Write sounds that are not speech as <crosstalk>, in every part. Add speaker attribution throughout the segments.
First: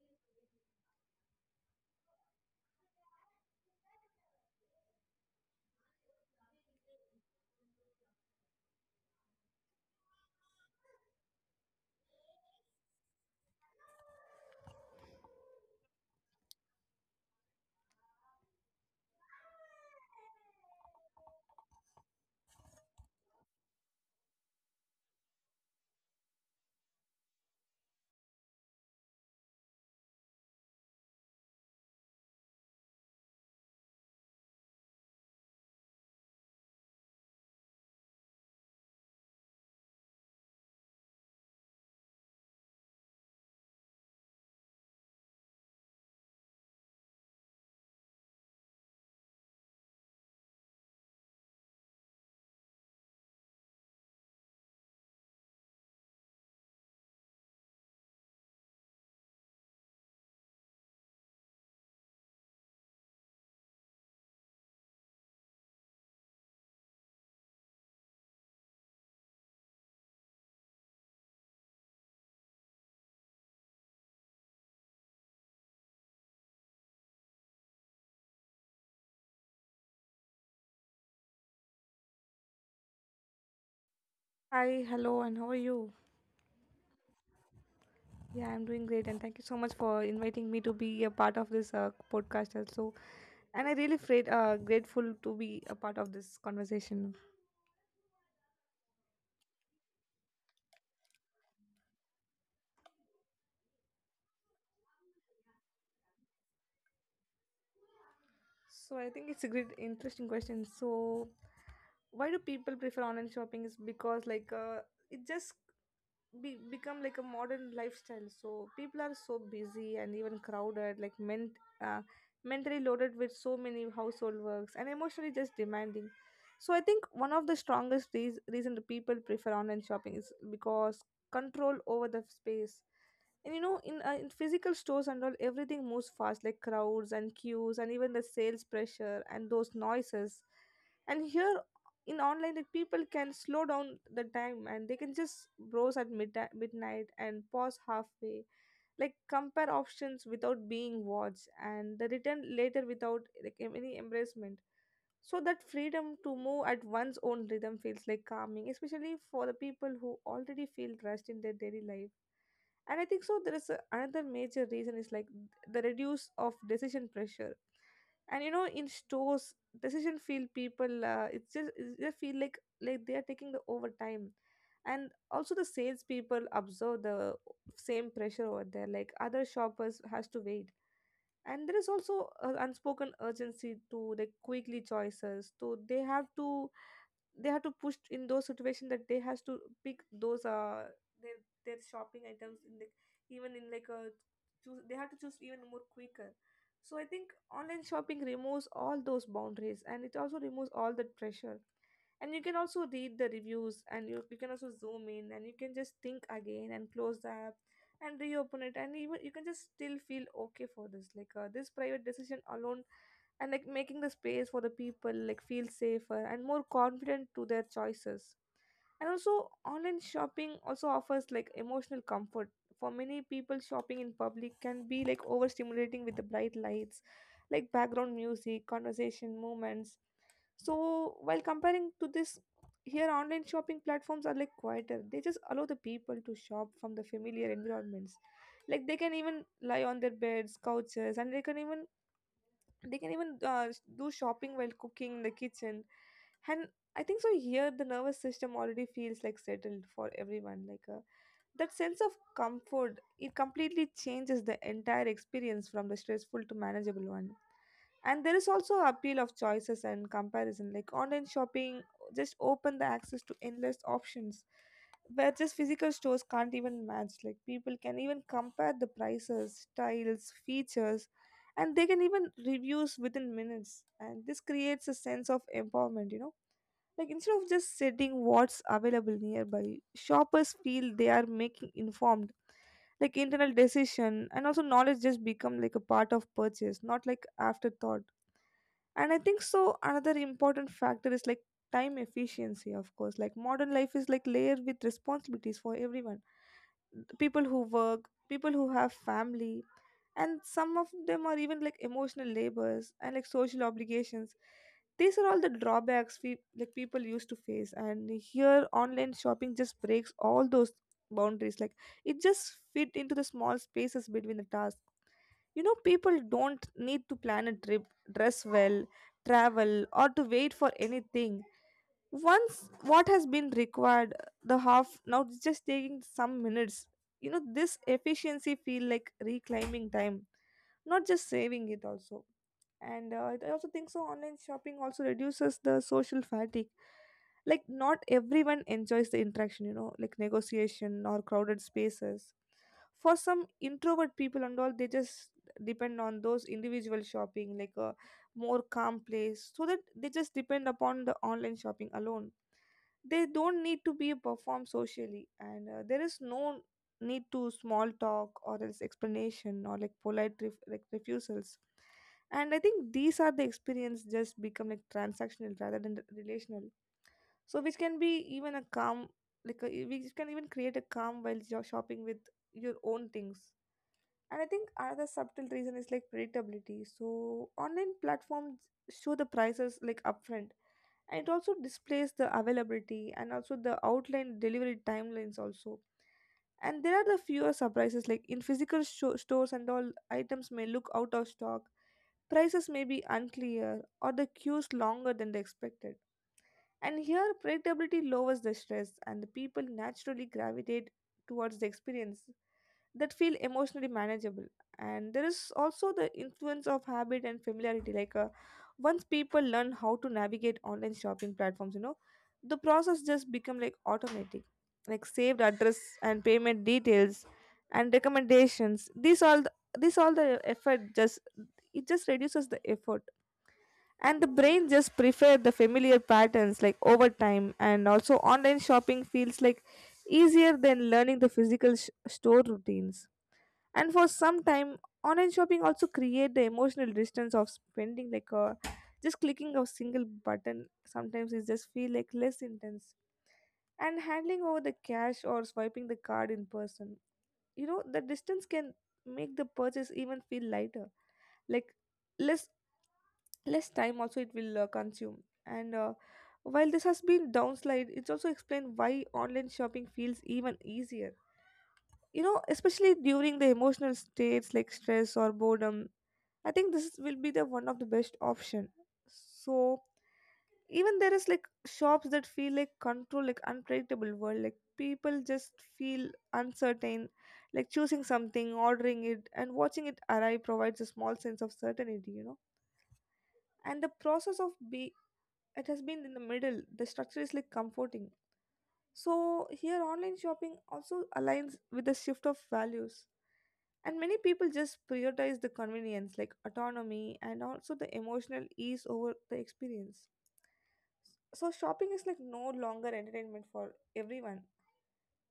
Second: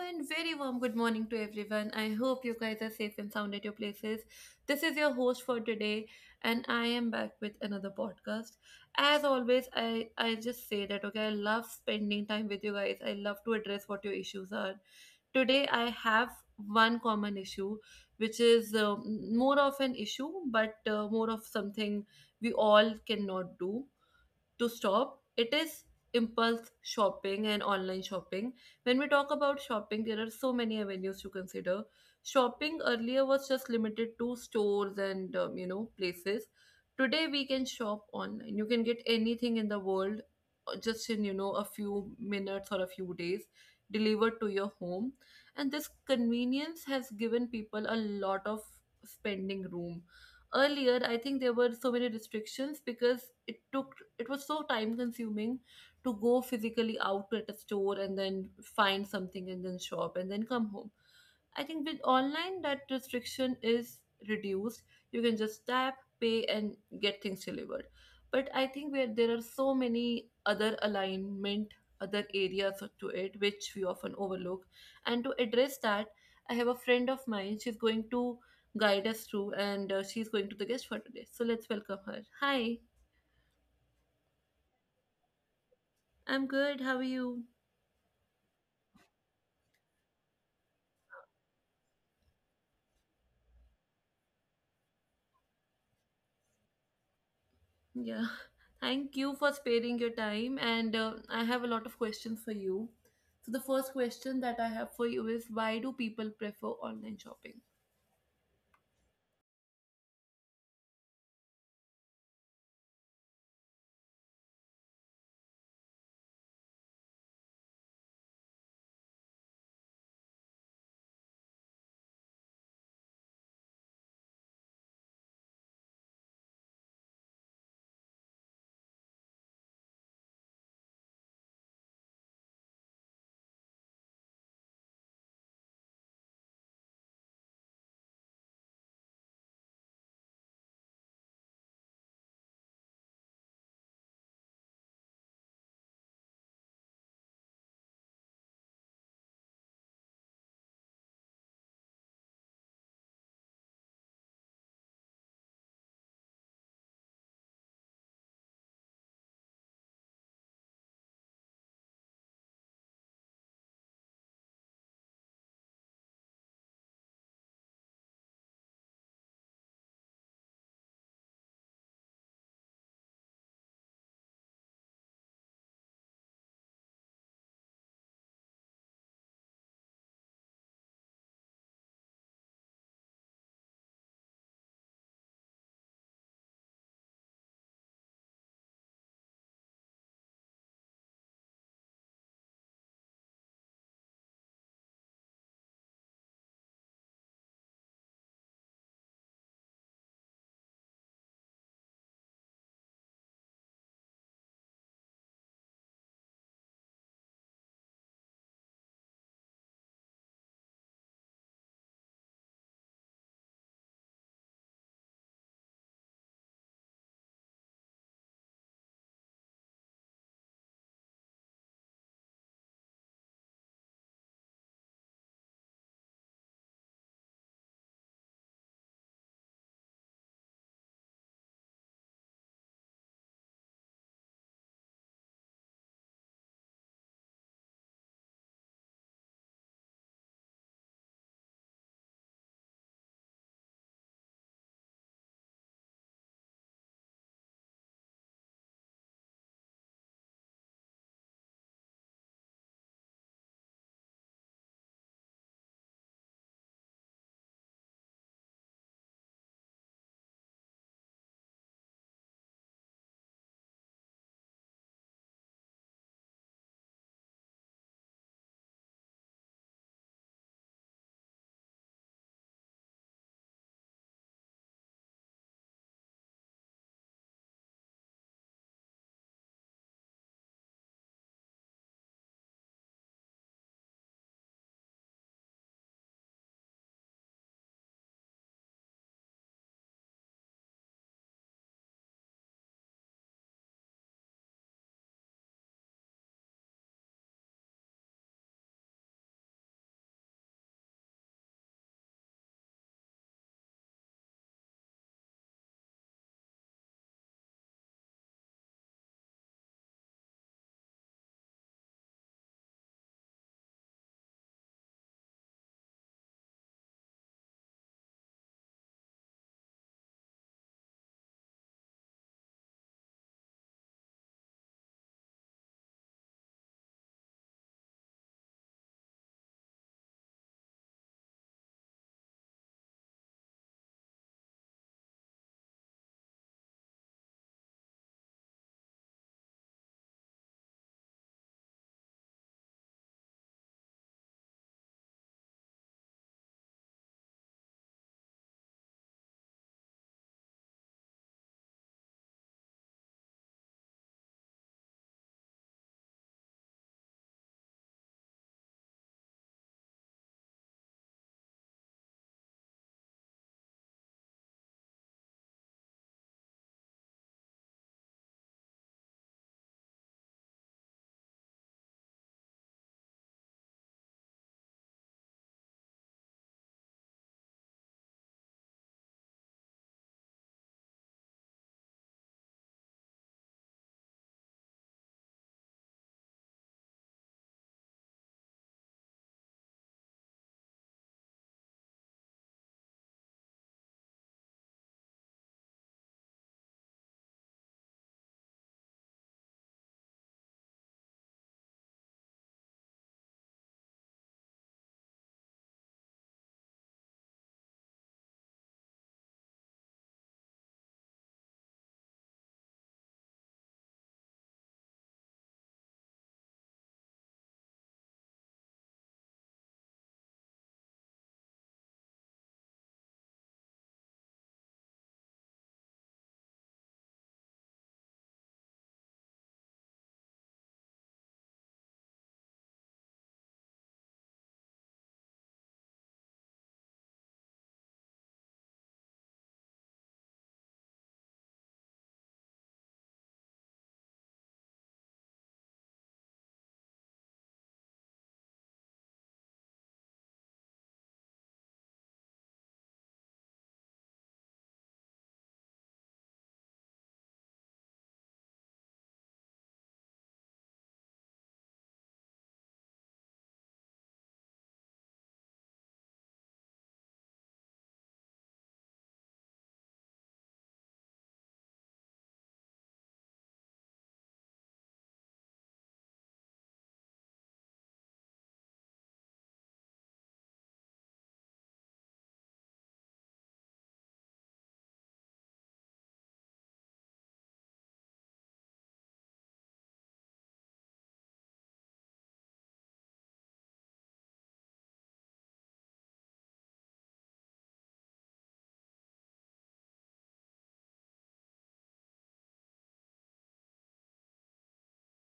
Speaker 1: and very warm good morning to everyone. I hope you guys are safe and sound at your places. This is your host for today, and I am back with another podcast. As always, I just say that okay, I love spending time with you guys. I love to address what your issues are. Today, I have one common issue, which is more of an issue, but more of something we all cannot do to stop it is impulse shopping and online shopping. When we talk about shopping, there are so many avenues to consider. Shopping earlier was just limited to stores and places. Today we can shop online. You can get anything in the world just in a few minutes or a few days, delivered to your home. And this convenience has given people a lot of spending room. Earlier I think there were so many restrictions because it was so time consuming to go physically out at a store and then find something and then shop and then come home. I think with online that restriction is reduced. You can just tap, pay and get things delivered. But I think where there are so many other alignment, other areas to it which we often overlook. And to address that, I have a friend of mine. She's going to guide us through, and she's going to the guest for today. So let's welcome her. Hi.
Speaker 2: Hi, hello, and how are you?
Speaker 1: I'm good. How are you?
Speaker 2: Yeah, I'm doing great, and thank you so much for inviting me to be a part of this podcast also. And I really feel grateful to be a part of this conversation.
Speaker 1: Yeah, <laughs> thank you for sparing your time, and I have a lot of questions for you. So the first question that I have for you is, why do people prefer online shopping?
Speaker 2: So I think it's a great, interesting question. So why do people prefer online shopping? Is because like it just become like a modern lifestyle, so people are so busy and even crowded, like uh, mentally loaded with so many household works and emotionally just demanding. So I think one of the strongest reason the people prefer online shopping is because control over the space. And you know, in physical stores and all, everything moves fast, like crowds and queues and even the sales pressure and those noises. And here in online, like people can slow down the time and they can just browse at midnight and pause halfway, like compare options without being watched and the return later without like any embarrassment. So that freedom to move at one's own rhythm feels like calming, especially for the people who already feel rushed in their daily life. And I think so there is another major reason, is like the reduce of decision pressure. And you know, in stores, decision feel people, it's just they feel like they are taking the overtime. And also the sales people observe the same pressure over there, like other shoppers has to wait. And there is also an unspoken urgency to like quickly choices, so they have to, they have to push in those situations that they has to pick those their their shopping items in the, even in like a, choose, they have to choose even more quicker. So I think online shopping removes all those boundaries, and it also removes all the pressure. And you can also read the reviews, and you can also zoom in, and you can just think again and close the app and reopen it, and even you can just still feel okay for this, like this private decision alone, and like making the space for the people like feel safer and more confident to their choices. And also online shopping also offers like emotional comfort. For many people, shopping in public can be like overstimulating, with the bright lights like background music, conversation, movements. So while comparing to this, here online shopping platforms are like quieter, they just allow the people to shop from the familiar environments. Like they can even lie on their beds, couches, and they can even, they can even do shopping while cooking in the kitchen. And I think so, here the nervous system already feels like settled for everyone, like that sense of comfort, it completely changes the entire experience from the stressful to manageable one. And there is also appeal of choices and comparison. Like online shopping just open the access to endless options where just physical stores can't even match. Like people can even compare the prices, styles, features, and they can even reviews within minutes. And this creates a sense of empowerment, you know, like instead of just setting what's available nearby, shoppers feel they are making informed, like internal decision, and also knowledge just become like a part of purchase, not like afterthought. And I think so another important factor is like time efficiency. Of course, like modern life is like layered with responsibilities for everyone. People who work, people who have family, and some of them are even like emotional labors and like social obligations. These are all the drawbacks we, like people used to face, and here online shopping just breaks all those boundaries. Like it just fit into the small spaces between the tasks. You know, people don't need to plan a trip, dress well, travel, or to wait for anything. Once what has been required, the half now it's just taking some minutes. You know, this efficiency feel like reclaiming time, not just saving it also. And I also think so. Online shopping also reduces the social fatigue, like not everyone enjoys the interaction, you know, like negotiation or crowded spaces. For some introvert people and all, they just depend on those individual shopping, like more calm place, so that they just depend upon the online shopping alone. They don't need to be performed socially, and there is no need to small talk or else explanation or like like refusals. And I think these are the experience just become like transactional rather than the relational, so which can be even a calm, like which can even create a calm while you're shopping with your own things. And I think another subtle reason is like predictability. So online platforms show the prices like upfront, and it also displays the availability and also the outline delivery timelines also. And there are the fewer surprises, like in physical sho stores and all, items may look out of stock, prices may be unclear, or the queues longer than they expected. And here, predictability lowers the stress, and the people naturally gravitate towards the experience that feel emotionally manageable. And there is also the influence of habit and familiarity. Like once people learn how to navigate online shopping platforms, you know, the process just become like automatic. Like saved address and payment details and recommendations. This all the effort just, it just reduces the effort. And the brain just prefer the familiar patterns like over time. And also online shopping feels like easier than learning the physical store routines. And for some time online shopping also create the emotional distance of spending, like a just clicking a single button, sometimes it just feel like less intense and handling over the cash or swiping the card in person. You know, the distance can make the purchase even feel lighter, like less, less time also it will consume. And while this has been downslide, it's also explained why online shopping feels even easier, you know, especially during the emotional states like stress or boredom. I think this will be the one of the best option. So even there is like shops that feel like control, like unpredictable world, like people just feel uncertain. Like choosing something, ordering it, and watching it arrive provides a small sense of certainty, you know. And the process of be, it has been in the middle, the structure is like comforting. So here online shopping also aligns with the shift of values, and many people just prioritize the convenience like autonomy and also the emotional ease over the experience. So shopping is like no longer entertainment for everyone.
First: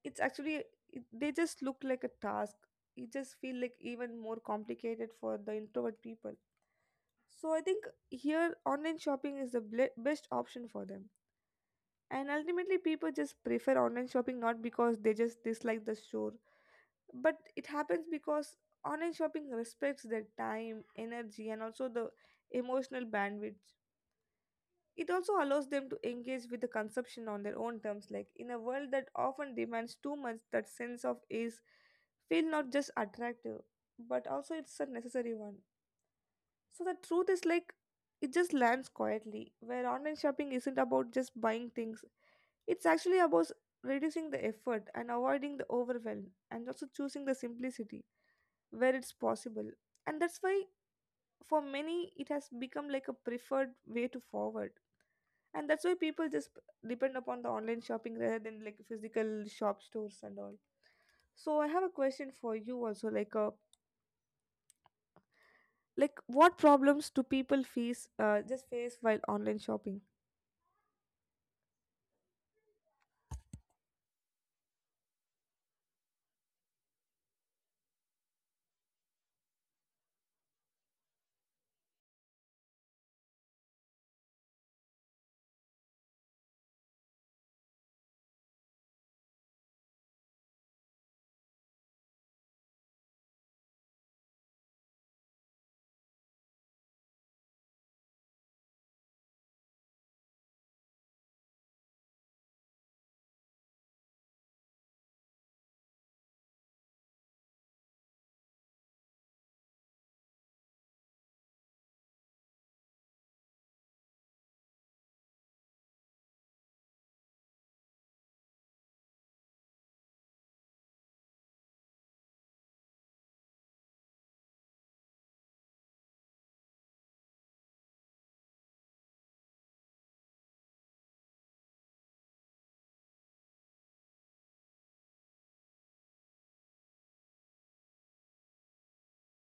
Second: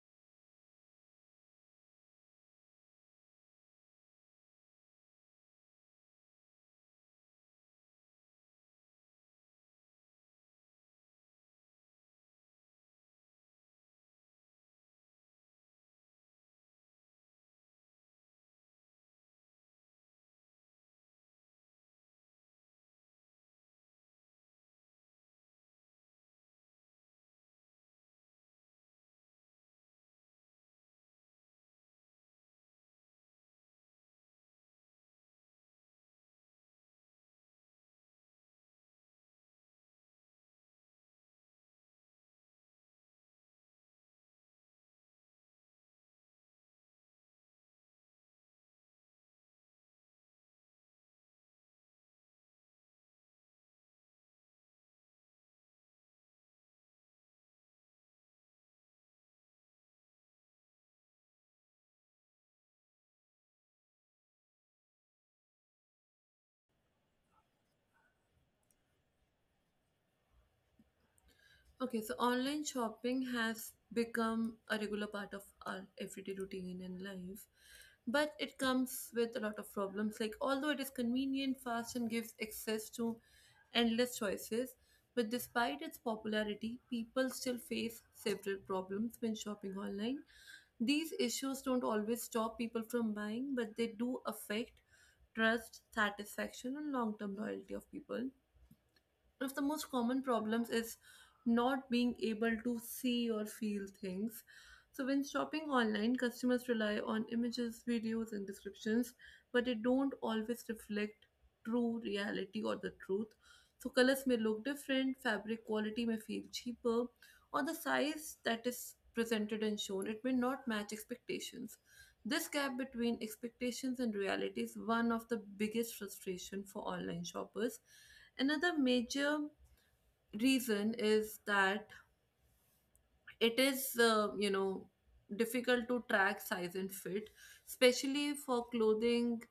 Speaker 2: It's actually, they just look like a task. It just feel like even more complicated for the introvert people. So I think here online shopping is the best option for them. And ultimately, people just prefer online shopping not because they just dislike the store, but it happens because online shopping respects their time, energy, and also the emotional bandwidth. It also allows them to engage with the consumption on their own terms, like in a world that often demands too much, that sense of ease feel not just attractive, but also it's a necessary one. So the truth is, like it just lands quietly, where online shopping isn't about just buying things. It's actually about reducing the effort and avoiding the overwhelm, and also choosing the simplicity where it's possible. And that's why for many it has become like a preferred way to forward. And that's why people just depend upon the online shopping rather than like physical shop stores and all. So I have a question for you also, like what problems do people face just face while online shopping?
Speaker 1: Okay, so online shopping has become a regular part of our everyday routine and life, but it comes with a lot of problems. Like, although it is convenient, fast, and gives access to endless choices, but despite its popularity, people still face several problems when shopping online. These issues don't always stop people from buying, but they do affect trust, satisfaction, and long term loyalty of people. One of the most common problems is not being able to see or feel things. So, when shopping online, customers rely on images, videos, and descriptions, but they don't always reflect true reality or the truth. So, colors may look different, fabric quality may feel cheaper, or the size that is presented and shown, it may not match expectations. This gap between expectations and reality is one of the biggest frustration for online shoppers. Another major reason is that it is, difficult to track size and fit, especially for clothing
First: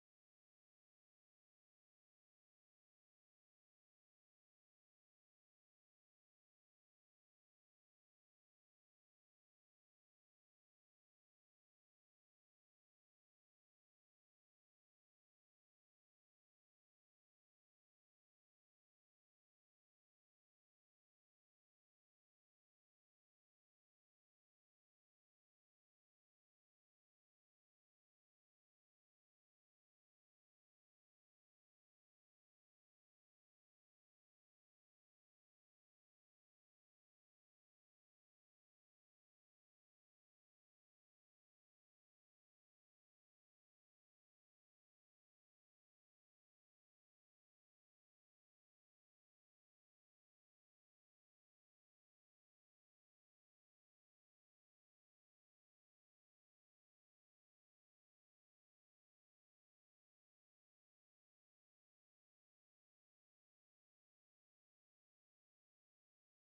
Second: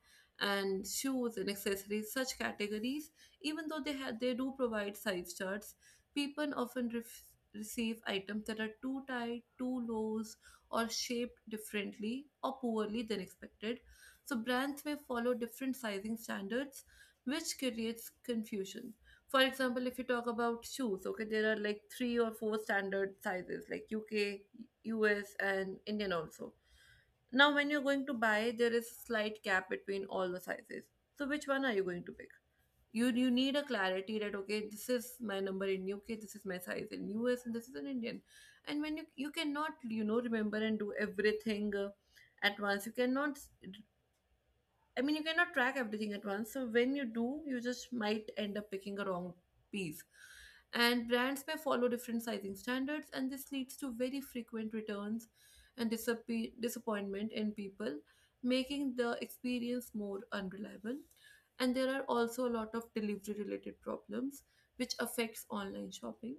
Speaker 1: and shoes and accessories, such categories. Even though they do provide size charts, people often receive items that are too tight, too loose, or shaped differently or poorly than expected. So brands may follow different sizing standards, which creates confusion. For example, if you talk about shoes, okay, there are like three or four standard sizes, like UK, US and Indian also. Now when you're going to buy, there is a slight gap between all the sizes. So which one are you going to pick? You need a clarity that okay, this is my number in UK, this is my size in US, and this is an Indian. And when you cannot remember and do everything at once, you cannot, I mean, you cannot track everything at once. So when you do, you just might end up picking a wrong piece. And brands may follow different sizing standards, and this leads to very frequent returns and disappointment in people, making the experience more unreliable. And there are also a lot of delivery related problems, which affects online shopping.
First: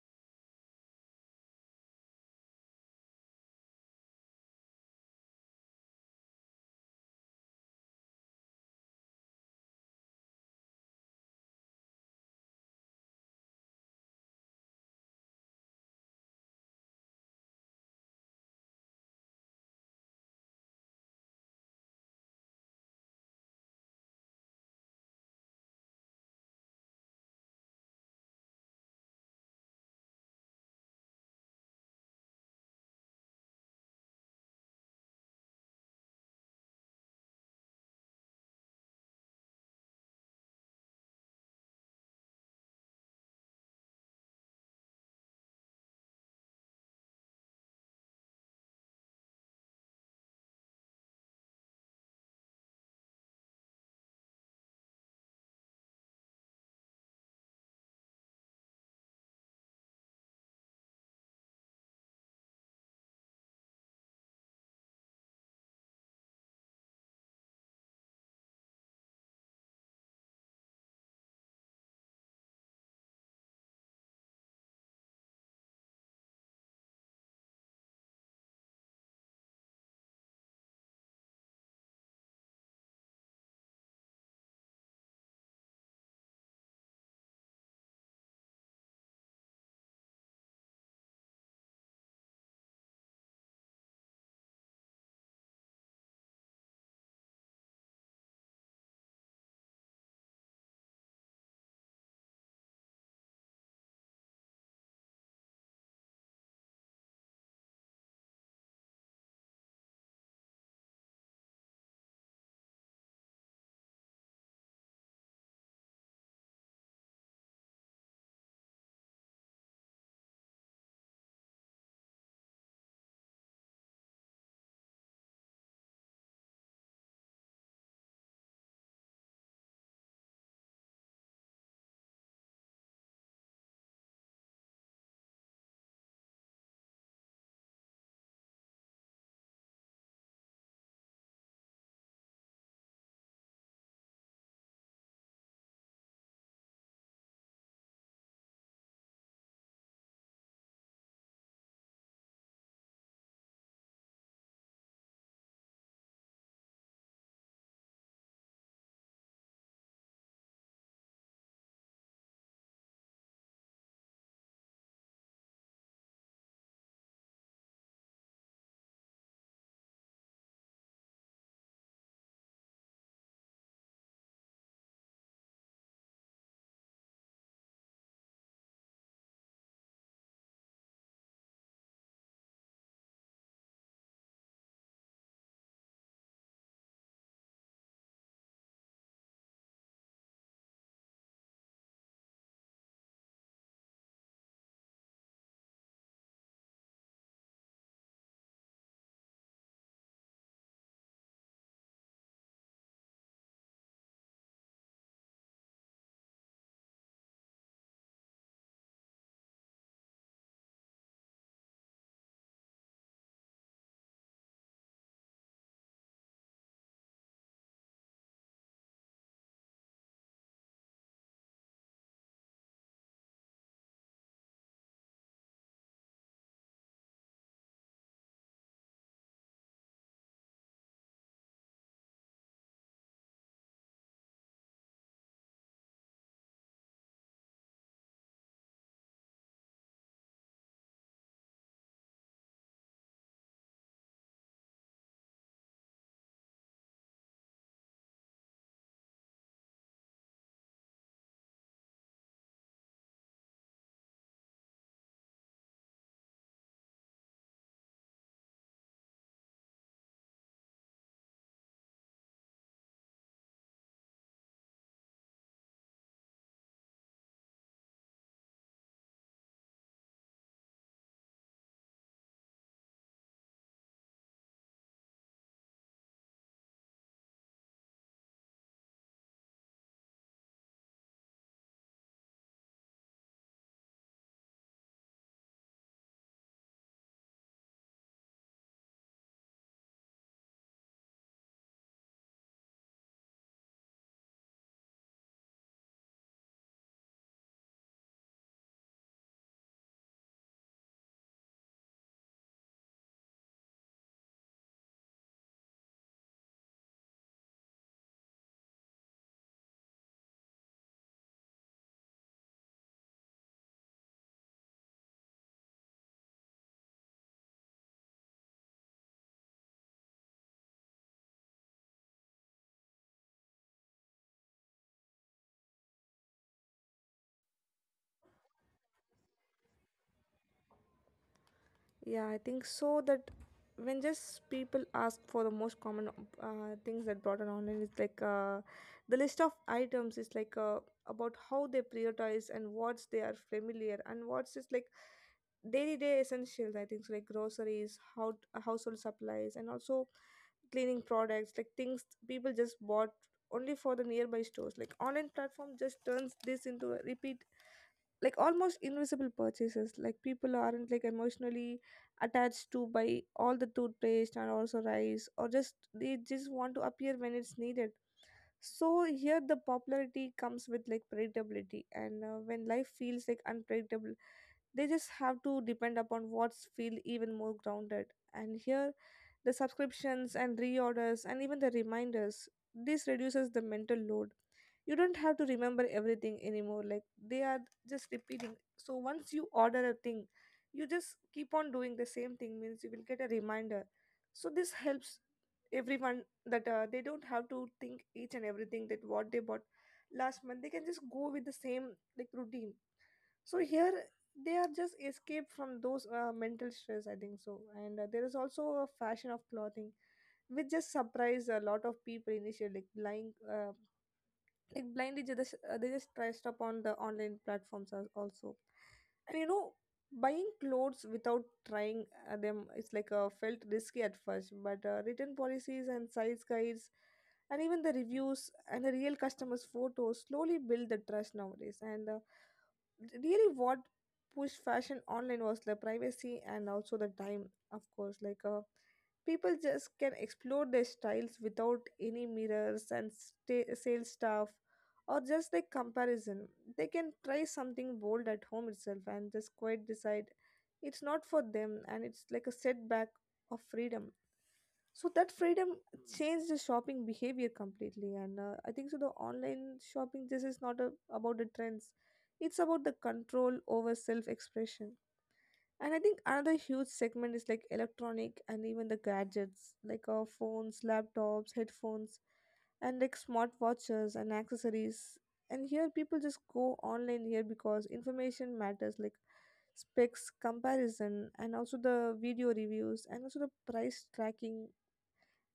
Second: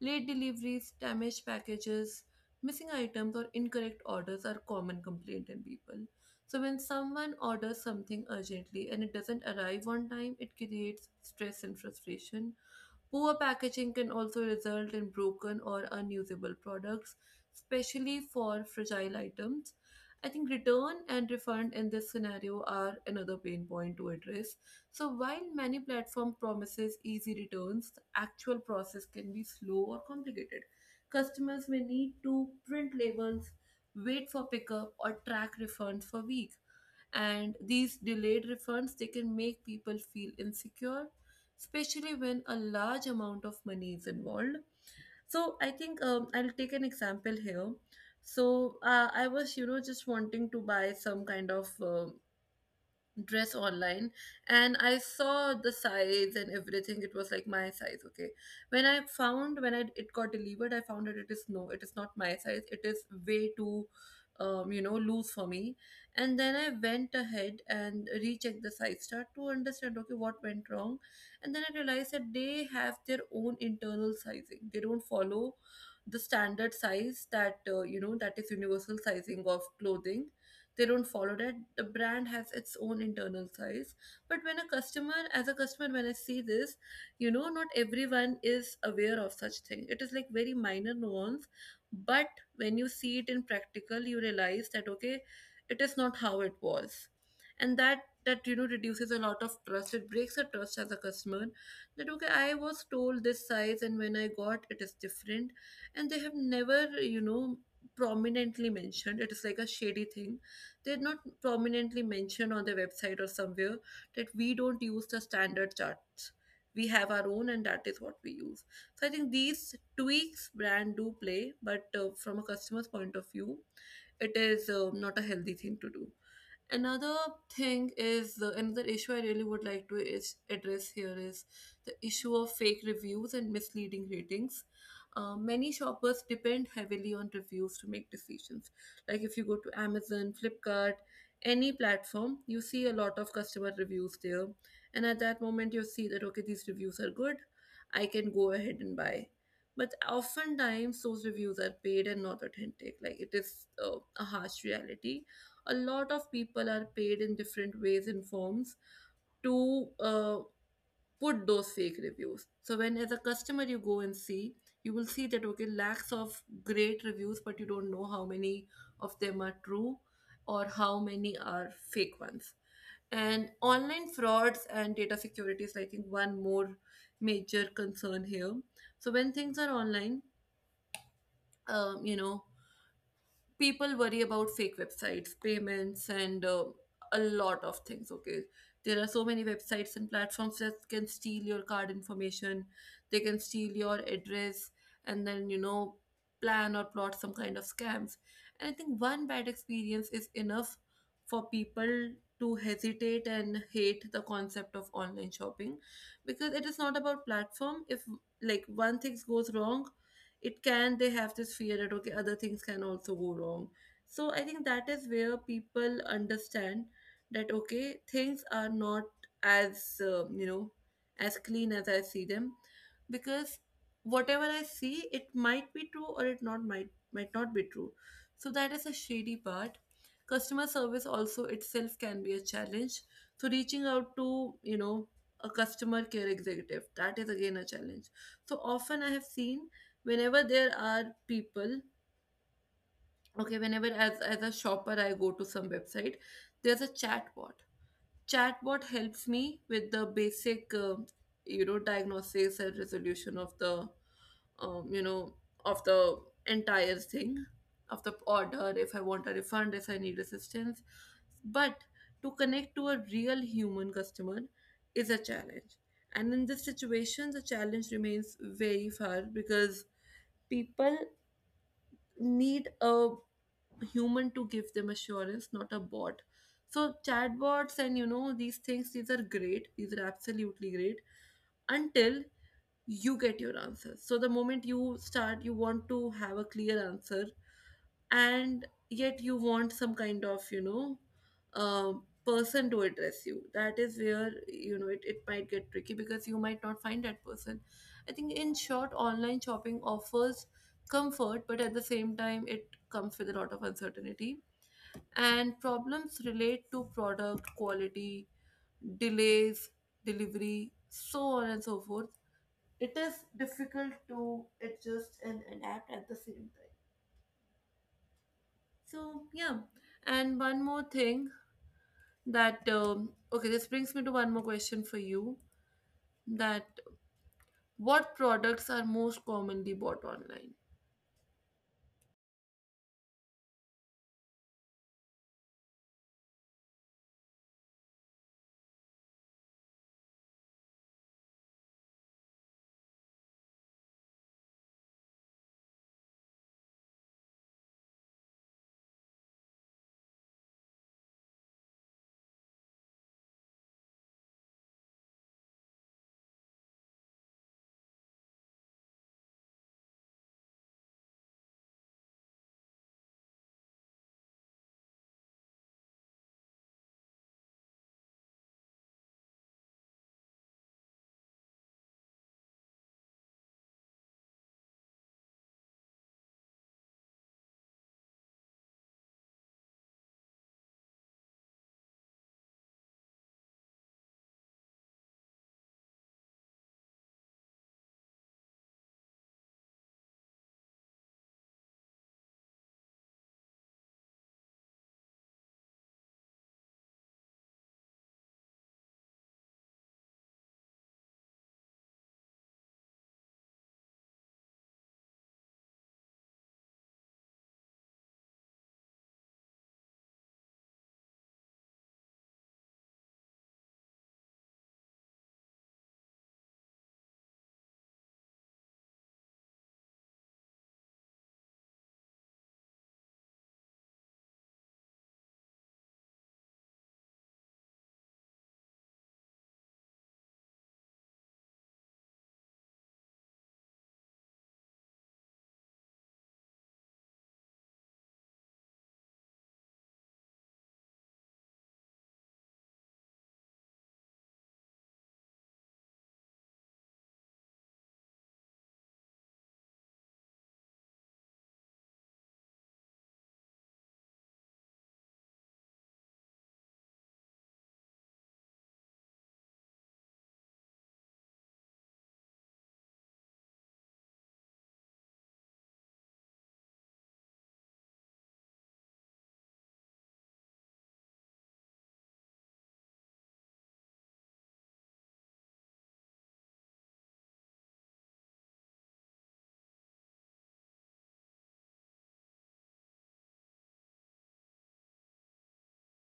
Speaker 1: Late deliveries, damaged packages, missing items, or incorrect orders are common complaint in people. So when someone orders something urgently and it doesn't arrive on time, it creates stress and frustration. Poor packaging can also result in broken or unusable products, especially for fragile items. I think return and refund in this scenario are another pain point to address. So while many platform promises easy returns, the actual process can be slow or complicated. Customers may need to print labels, wait for pickup or track refunds for weeks, and these delayed refunds, they can make people feel insecure, especially when a large amount of money is involved. So I think I'll take an example here. So I was, just wanting to buy some kind of dress online, and I saw the size and everything. It was like my size, okay. When I found when I, it got delivered, I found that it is no, it is not my size. It is way too loose for me. And then I went ahead and rechecked the size chart to understand, okay, what went wrong. And then I realized that they have their own internal sizing. They don't follow the standard size that that is universal sizing of clothing. They don't follow that. The brand has its own internal size. But when a customer, as a customer, when I see this, not everyone is aware of such thing. It is like very minor nuance. But when you see it in practical, you realize that okay, it is not how it was. And that that reduces a lot of trust. It breaks a trust as a customer, that okay, I was told this size, and when I got it, is different. And they have never, you know prominently mentioned. It is like a shady thing. They are not prominently mentioned on their website or somewhere that we don't use the standard charts. We have our own, and that is what we use. So I think these tweaks brand do play, but from a customer's point of view, it is not a healthy thing to do. Another thing is, the another issue I really would like to is address here is the issue of fake reviews and misleading ratings. Many shoppers depend heavily on reviews to make decisions. Like if you go to Amazon, Flipkart, any platform, you see a lot of customer reviews there, and at that moment you see that okay, these reviews are good, I can go ahead and buy. But oftentimes those reviews are paid and not authentic. Like it is a harsh reality. A lot of people are paid in different ways and forms to put those fake reviews. So when as a customer you go and see, you will see that okay, lakhs of great reviews, but you don't know how many of them are true or how many are fake ones. And online frauds and data security is, I think, one more major concern here. So when things are online, um, you know, people worry about fake websites, payments, and a lot of things. Okay, there are so many websites and platforms that can steal your card information, they can steal your address, and then plan or plot some kind of scams. And I think one bad experience is enough for people to hesitate and hate the concept of online shopping, because it is not about platform. If like one thing goes wrong, it can, they have this fear that okay, other things can also go wrong. So I think that is where people understand that okay, things are not as as clean as I see them, because whatever I see, it might be true, or it not might not be true. So that is a shady part. Customer service also itself can be a challenge. So reaching out to a customer care executive, that is again a challenge. So often I have seen, whenever there are people, okay, whenever as a shopper, I go to some website, there's a chatbot. Chatbot helps me with the basic diagnosis and resolution of the um, you know of the entire thing, of the order, if I want a refund, if I need assistance. But to connect to a real human customer is a challenge. And in this situation, the challenge remains very far because people need a human to give them assurance, not a bot. So chatbots and these things, these are great. These are absolutely great until you get your answers. So the moment you start, you want to have a clear answer and yet you want some kind of person to address you. That is where you know it might get tricky because you might not find that person. I think in short, online shopping offers comfort, but at the same time it comes with a lot of uncertainty and problems relate to product quality, delays, delivery, so on and so forth. It is difficult to adjust and adapt at the same time. So yeah, and one more thing that this brings me to one more question for you. That what products are most commonly bought online?
Speaker 2: Yeah, I think so. That when just people ask for the most common things that brought on online, it's like the list of items is like about how they prioritize and what's they are familiar and what's just like daily day essentials. I think so, like groceries, how household supplies, and also cleaning products, like things people just bought only for the nearby stores. Like online platform just turns this into a repeat, like almost invisible purchases. Like people aren't like emotionally attached to buy all the toothpaste and also rice, or just they just want to appear when it's needed. So here the popularity comes with like predictability, and when life feels like unpredictable, they just have to depend upon what's feel even more grounded. And here the subscriptions and reorders and even the reminders, this reduces the mental load. You don't have to remember everything anymore, like they are just repeating. So once you order a thing, you just keep on doing the same thing means you will get a reminder. So this helps everyone that they don't have to think each and everything that what they bought last month. They can just go with the same like routine. So here they are just escape from those mental stress, I think so. And there is also a fashion of clothing which just surprised a lot of people initially, like lying like blindly, they just trust upon the online platforms also. And you know buying clothes without trying them is like felt risky at first, but written policies and size guides and even the reviews and the real customers photos slowly build the trust nowadays. And really what pushed fashion online was the privacy and also the time, of course, like people just can explore their styles without any mirrors and sta sales staff or just like comparison. They can try something bold at home itself and just quite decide it's not for them, and it's like a setback of freedom. So that freedom changed the shopping behavior completely, and I think so. The online shopping, this is not a, about the trends; it's about the control over self-expression. And I think another huge segment is like electronic and even the gadgets, like our phones, laptops, headphones, and like smartwatches and accessories. And here people just go online here because information matters, like specs comparison and also the video reviews and also the price tracking.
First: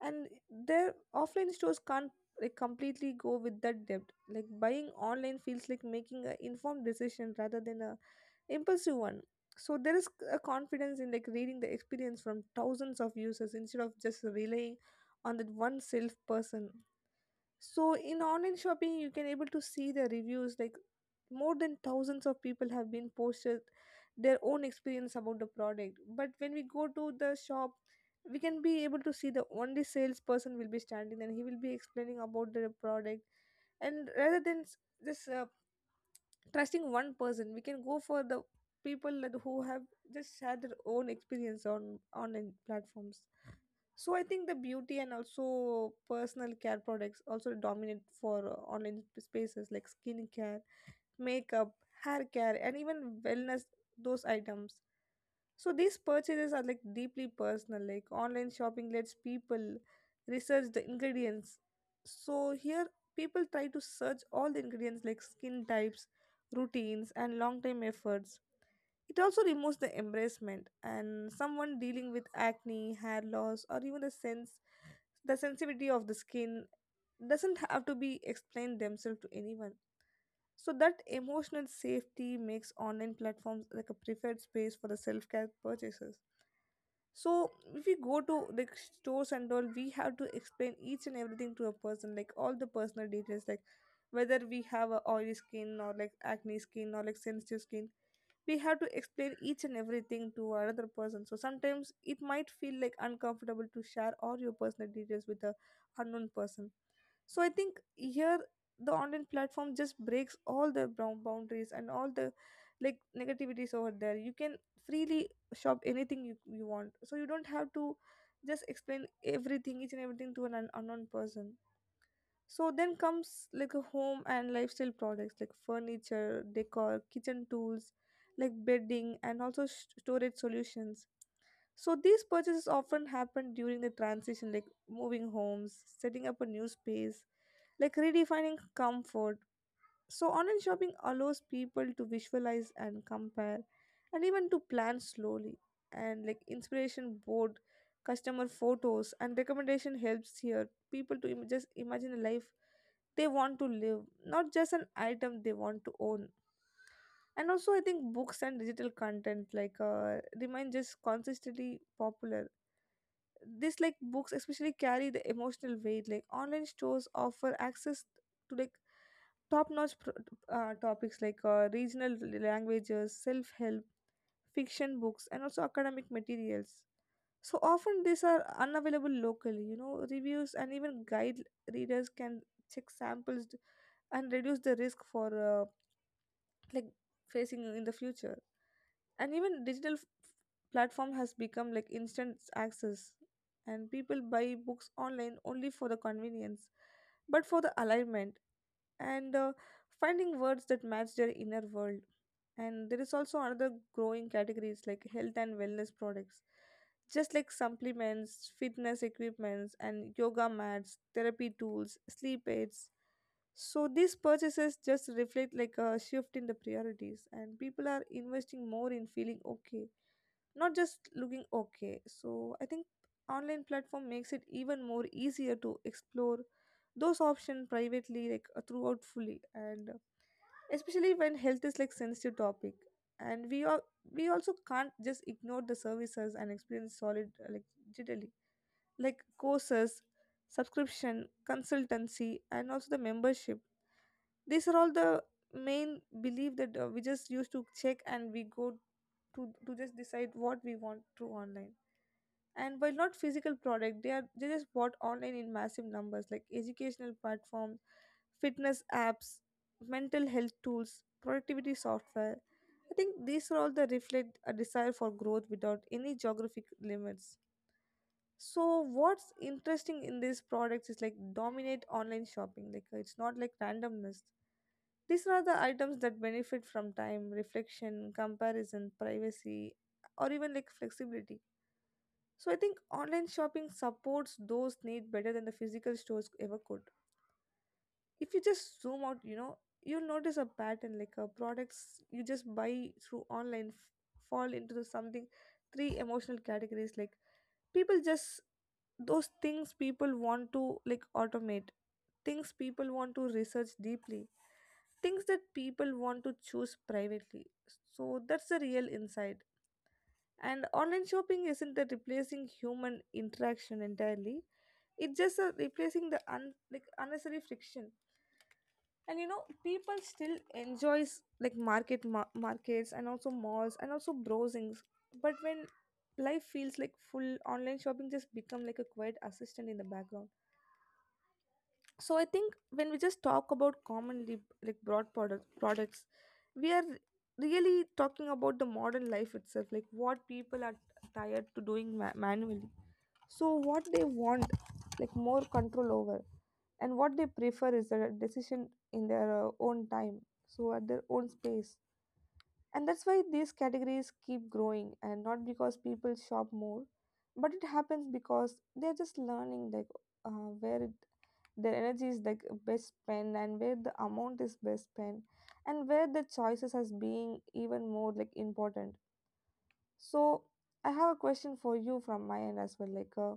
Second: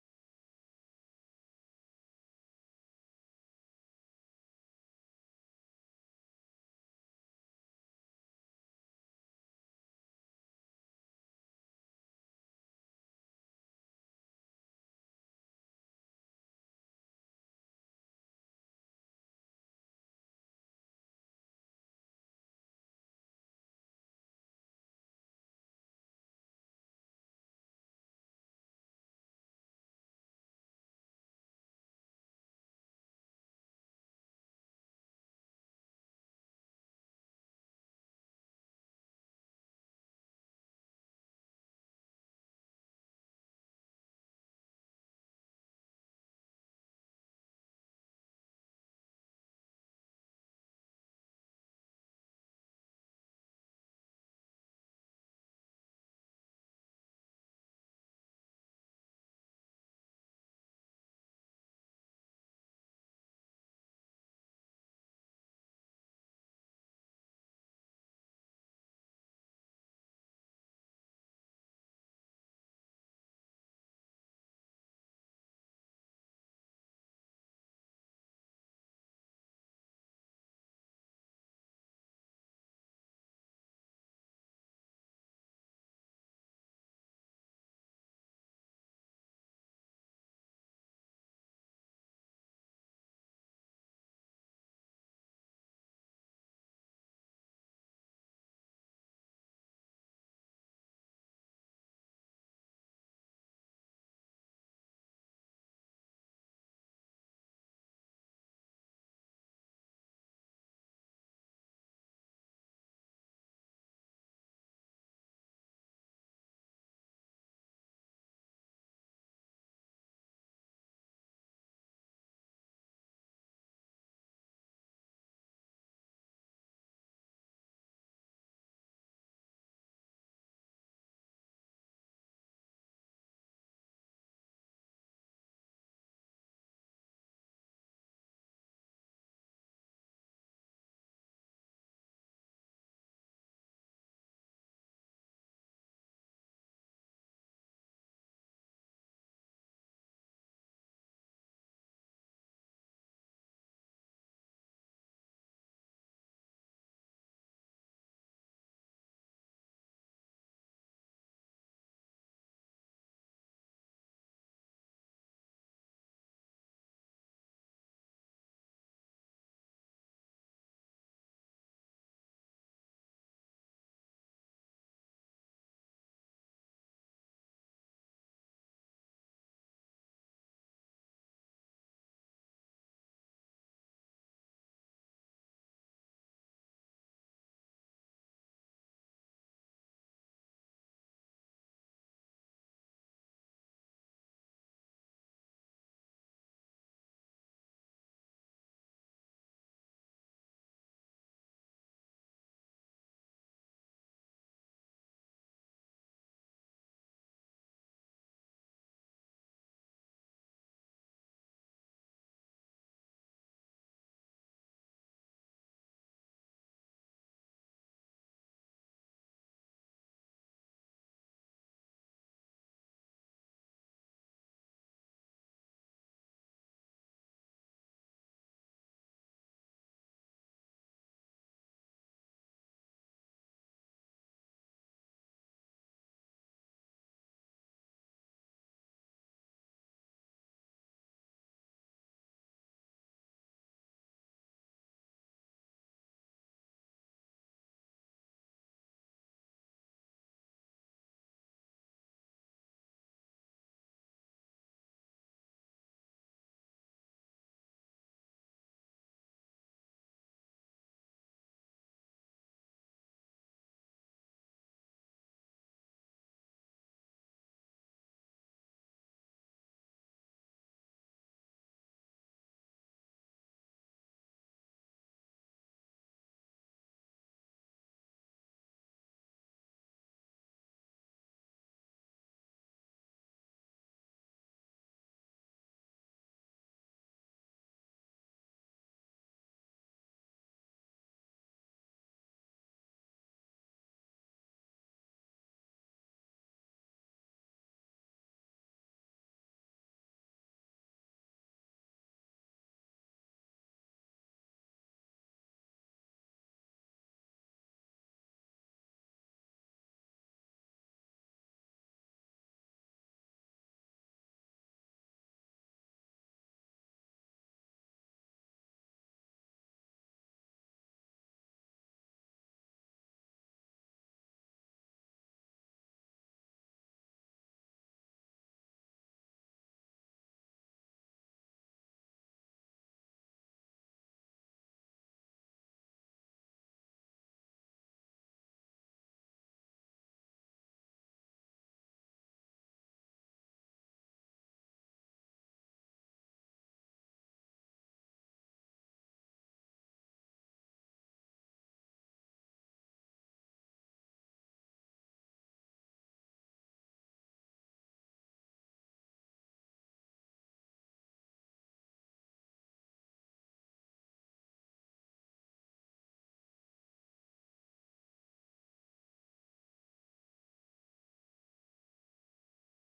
Speaker 2: And their offline stores can't like completely go with that depth. Like buying online feels like making an informed decision rather than a impulsive one. So there is a confidence in like reading the experience from thousands of users instead of just relying on that one self person. So in online shopping you can able to see the reviews, like more than thousands of people have been posted their own experience about the product. But when we go to the shop, we can be able to see the only salesperson will be standing and he will be explaining about the product. And rather than s- this trusting one person, we can go for the people that who have just shared their own experience on online platforms. So I think the beauty and also personal care products also dominate for online spaces, like skincare, makeup, hair care, and even wellness, those items. So these purchases are like deeply personal. Like online shopping lets people research the ingredients. So here people try to search all the ingredients, like skin types, routines, and long time efforts. It also removes the embarrassment, and someone dealing with acne, hair loss, or even the sensitivity of the skin doesn't have to be explained themselves to anyone. So that emotional safety makes online platforms like a preferred space for the self-care purchases. So if we go to the stores and all, we have to explain each and everything to a person, like all the personal details, like whether we have a oily skin or like acne skin or like sensitive skin. We have to explain each and everything to another person, so sometimes it might feel like uncomfortable to share all your personal details with a unknown person. So I think here the online platform just breaks all the brown boundaries and all the like negativities over there. You can freely shop anything you want, so you don't have to just explain everything each and everything to an unknown person. So then comes like a home and lifestyle products, like furniture, decor, kitchen tools, like bedding and also storage solutions. So these purchases often happen during the transition, like moving homes, setting up a new space, like redefining comfort. So online shopping allows people to visualize and compare and even to plan slowly. And like inspiration board, customer photos, and recommendation helps here people to just imagine a life they want to live, not just an item they want to own. And also, I think books and digital content like remain just consistently popular. This like books especially carry the emotional weight. Like online stores offer access to like top-notch pro- topics like regional languages, self-help, fiction books, and also academic materials. So often these are unavailable locally. You know reviews and even guide, readers can check samples and reduce the risk for uh, like facing in the future. And even platform has become like instant access, and people buy books online only for the convenience, but for the alignment and finding words that match their inner world. And there is also another growing categories like health and wellness products, just like supplements, fitness equipments, and yoga mats, therapy tools, sleep aids. So these purchases just reflect like a shift in the priorities, and people are investing more in feeling okay, not just looking okay. So I think online platform makes it even more easier to explore those options privately, like throughout fully, and especially when health is like sensitive topic. And we also can't just ignore the services and experience solid like digitally, like courses, subscription, consultancy, and also the membership. These are all the main belief that we just used to check, and we go to just decide what we want through online. And while not physical product, they are they just bought online in massive numbers, like educational platforms, fitness apps, mental health tools, productivity software. I think these are all the reflect a desire for growth without any geographic limits. So what's interesting in these products is like dominate online shopping, like it's not like randomness. These are the items that benefit from time, reflection, comparison, privacy, or even like flexibility. So I think online shopping supports those need better than the physical stores ever could. If you just zoom out, you know, you'll notice a pattern, like products you just buy through fall into the something three emotional categories, like people just those things people want to like automate, things people want to research deeply, things that people want to choose privately. So that's the real insight. And online shopping isn't a replacing human interaction entirely. It's just a replacing the like unnecessary friction. And you know, people still enjoys like markets and also malls and also browsings. But when life feels like full, online shopping just become like a quiet assistant in the background. So I think when we just talk about commonly like products, we are really talking about the modern life itself, like what people are tired to doing manually. So what they want like more control over, and what they prefer is a decision in their own time, so at their own space. And that's why these categories keep growing, and not because people shop more, but it happens because they're just learning like uh, where it their energy is like best spent, and where the amount is best spent, and where the choices as being even more like important. So I have a question for you from my end as well, like uh,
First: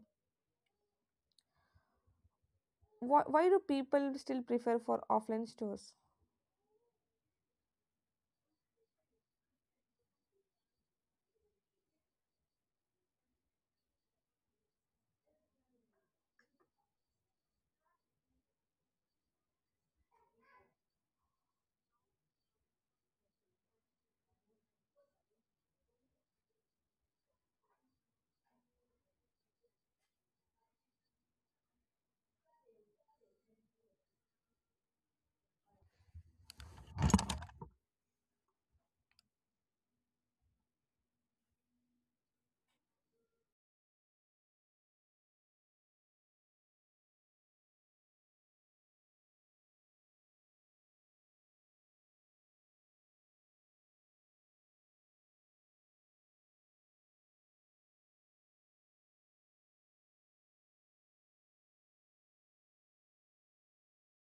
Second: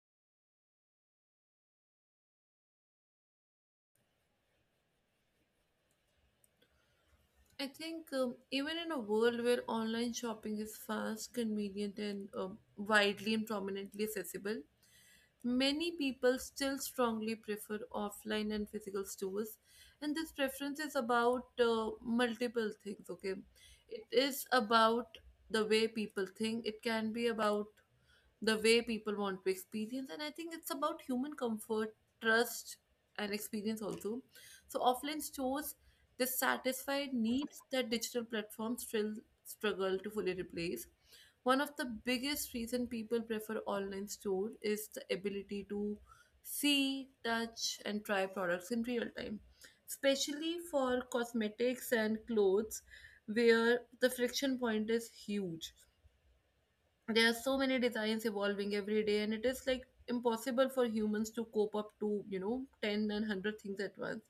Speaker 2: why, why do people still prefer for offline stores?
Speaker 1: I think even in a world where online shopping is fast, convenient, and widely and prominently accessible, many people still strongly prefer offline and physical stores. And this preference is about multiple things, okay? It is about the way people think, it can be about the way people want to experience, and I think it's about human comfort, trust, and experience also. So offline stores dissatisfied needs that digital platforms still struggle to fully replace. One of the biggest reason people prefer online store is the ability to see, touch, and try products in real time, especially for cosmetics and clothes, where the friction point is huge. There are so many designs evolving every day, and it is like impossible for humans to cope up to, you know, 10 and 100 things at once.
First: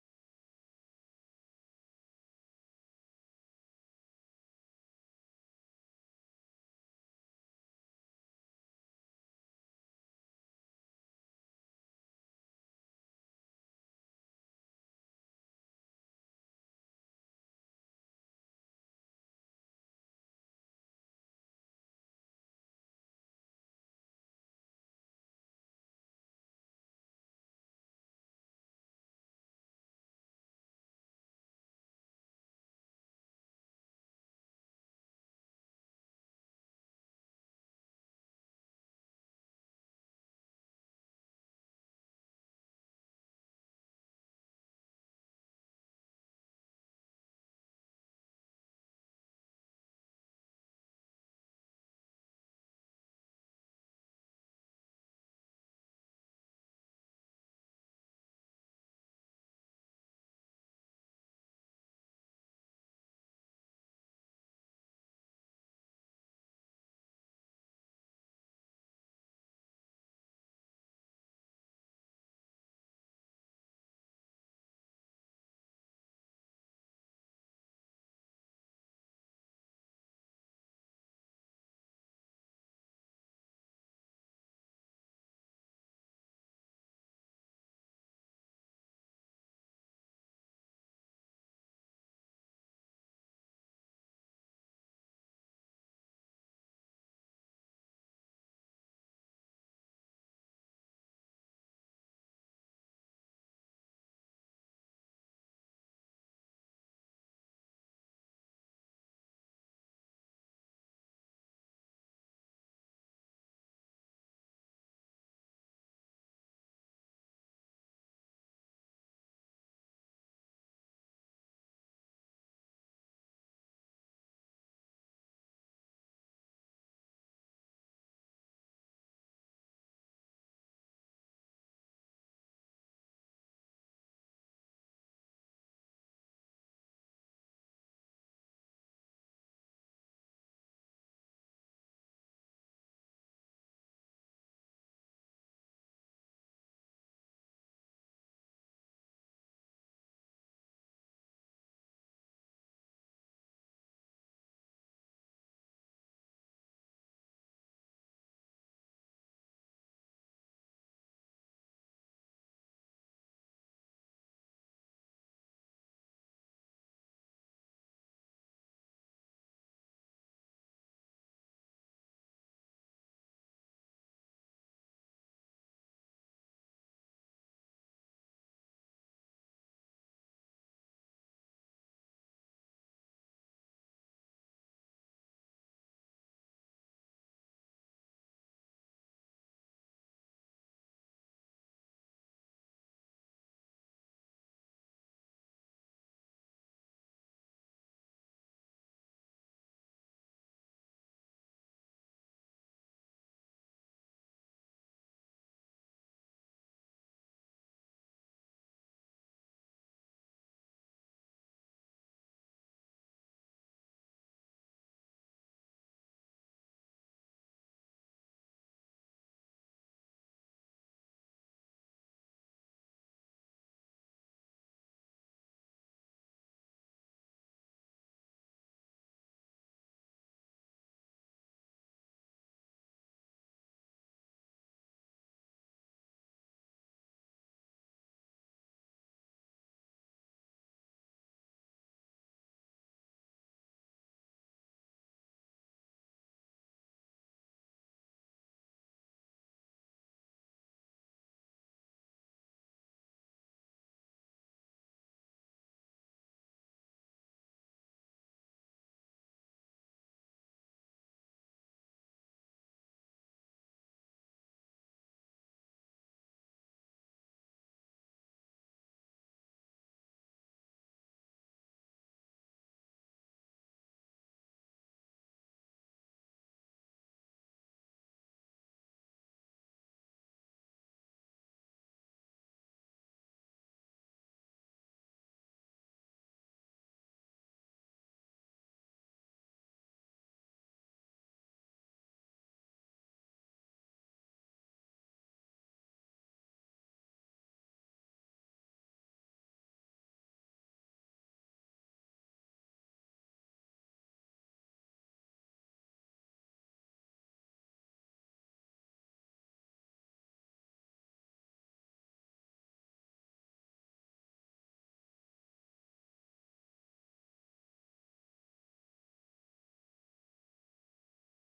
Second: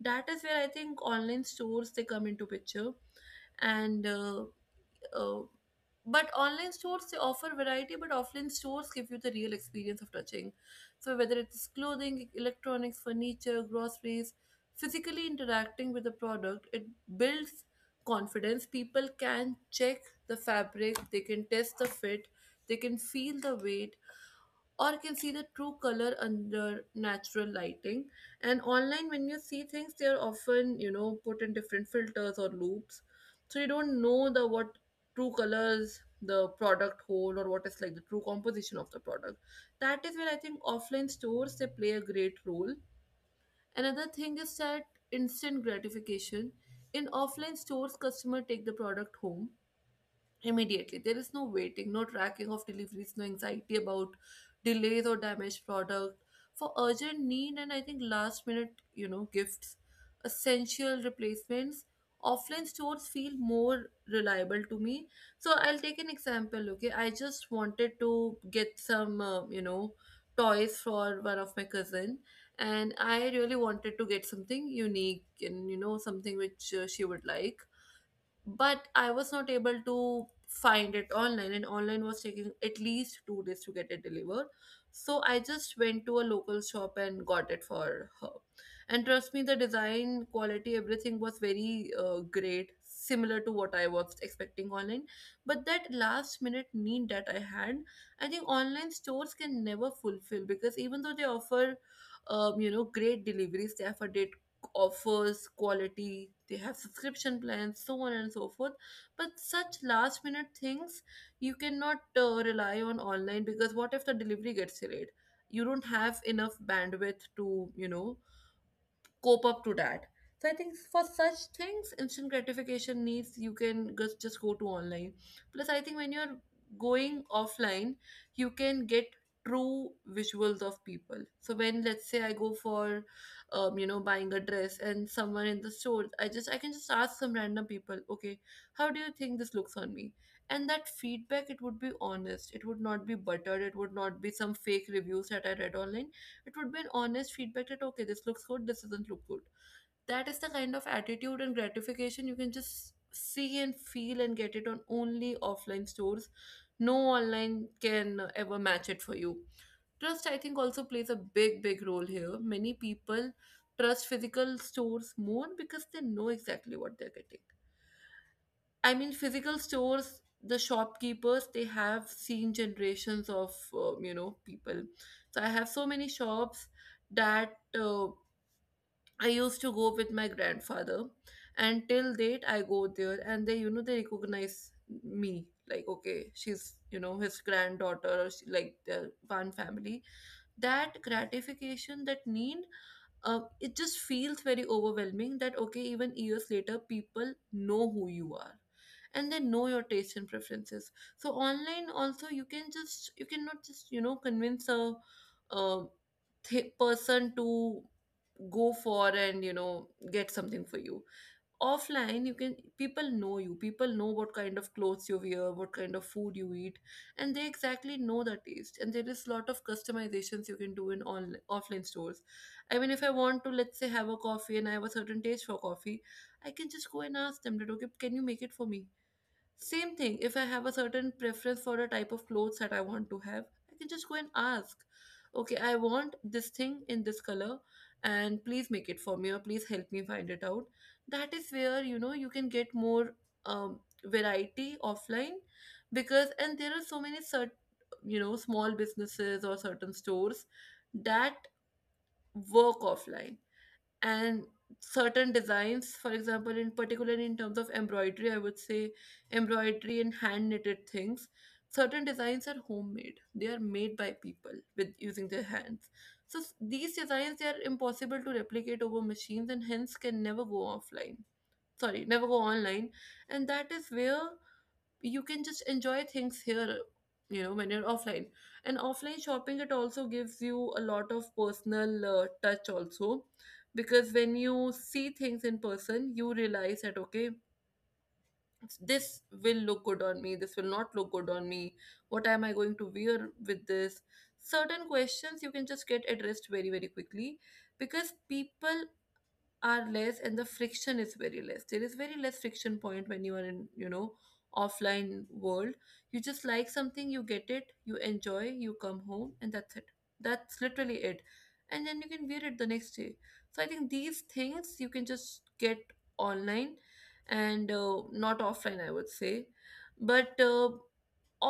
Speaker 1: That is where I think online stores they come into picture. And uh, but online stores they offer variety, but offline stores give you the real experience of touching. So whether it's clothing, electronics, furniture, groceries, physically interacting with the product, it builds confidence. People can check the fabric, they can test the fit, they can feel the weight, or can see the true color under natural lighting. And online, when you see things, they are often, you know, put in different filters or loops. So you don't know the what true colors the product hold or what is like the true composition of the product. That is where I think offline stores they play a great role. Another thing is that instant gratification. In offline stores, customer take the product home immediately. There is no waiting, no tracking of deliveries, no anxiety about delays or damaged product. For urgent need, and I think last minute, you know, gifts, essential replacements, offline stores feel more reliable to me. So I'll take an example, okay? I just wanted to get some, you know, toys for one of my cousin, and I really wanted to get something unique and you know something which she would like, but I was not able to find it online, and online was taking at least 2 days to get it delivered. So I just went to a local shop and got it for her. And trust me, the design quality, everything was very great, similar to what I was expecting online. But that last minute need that I had, I think online stores can never fulfill, because even though they offer, you know, great delivery staff for day offers, quality, they have subscription plans, so on and so forth. But such last minute things you cannot rely on online, because what if the delivery gets delayed? You don't have enough bandwidth to, you know, cope up to that. So I think for such things, instant gratification needs, you can just go to online. Plus, I think when you're going offline, you can get true visuals of people. So when, let's say, I go for, you know, buying a dress and someone in the store, I can just ask some random people, okay, how do you think this looks on me? And that feedback, it would be honest. It would not be buttered. It would not be some fake reviews that I read online. It would be an honest feedback that, okay, this looks good, this doesn't look good. That is the kind of attitude and gratification you can just see and feel and get it on only offline stores. No online can ever match it for you. Trust, I think, also plays a big, big role here. Many people trust physical stores more because they know exactly what they're getting. I mean, physical stores, the shopkeepers, they have seen generations of, you know, people. So I have so many shops that I used to go with my grandfather. And till date, I go there and they, you know, they recognize me. Like, okay, she's, you know, his granddaughter, or she, like, they're one family. That gratification, that need, it just feels very overwhelming that okay, even years later, people know who you are, and they know your taste and preferences. So online also you can just, you cannot just, you know, convince a person to go for and you know get something for you. Offline you can, people know you, people know what kind of clothes you wear, what kind of food you eat, and they exactly know the taste, and there is lot of customizations you can do in on offline stores. I mean, if I want to, let's say, have a coffee and I have a certain taste for coffee, I can just go and ask them that, okay, can you make it for me? Same thing, if I have a certain preference for a type of clothes that I want to have, I can just go and ask, okay, I want this thing in this color, and please make it for me, or please help me find it out. That is where, you know, you can get more variety offline because, and there are so many cert you know, small businesses or certain stores that work offline, and certain designs, for example in particular in terms of embroidery, I would say embroidery and hand knitted things, certain designs are homemade, they are made by people with using their hands. So these designs they are impossible to replicate over machines and hence can never go offline, sorry, never go online. And that is where you can just enjoy things here, you know, when you're offline. And offline shopping it also gives you a lot of personal touch also, because when you see things in person you realize that, okay, this will look good on me, this will not look good on me, what am I going to wear with this. Certain questions you can just get addressed very, very quickly because people are less and the friction is very less. There is very less friction point when you are in, you know, offline world. You just like something, you get it, you enjoy, you come home, and that's it. That's literally it. And then you can wear it the next day. So I think these things you can just get online and not offline, I would say. But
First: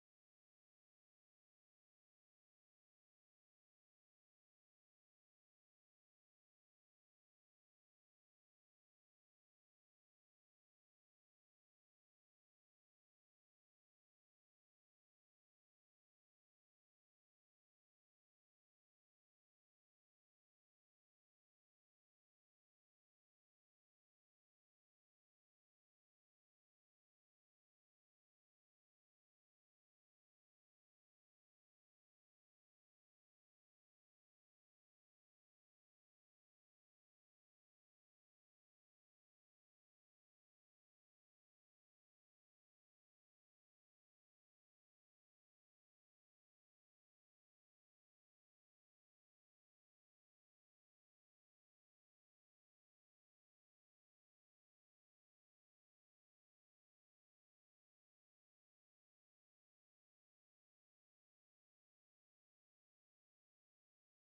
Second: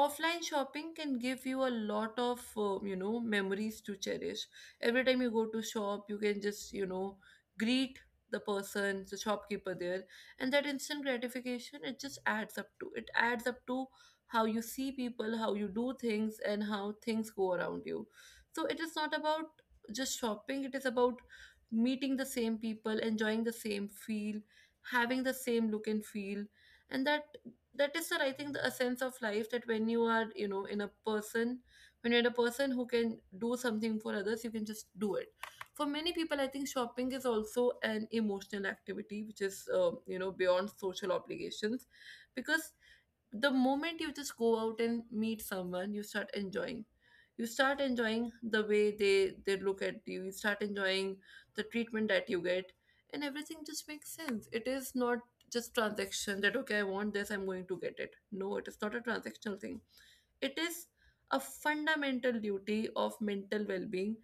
Speaker 1: offline shopping can give you a lot of you know memories to cherish. Every time you go to shop, you can just, you know, greet the person, the shopkeeper there, and that instant gratification it just adds up to, it adds up to how you see people, how you do things, and how things go around you. So it is not about just shopping, it is about meeting the same people, enjoying the same feel, having the same look and feel. And that I think the essence of life, that when you are, you know, in a person, when you're a person who can do something for others, you can just do it. For many people, I think shopping is also an emotional activity, which is you know beyond social obligations, because the moment you just go out and meet someone, you start enjoying. You start enjoying the way they look at you. You start enjoying the treatment that you get, and everything just makes sense. It is not just transaction that, okay, I want this, I'm going to get it. No, it is not a transactional thing. It is a fundamental duty of mental well-being.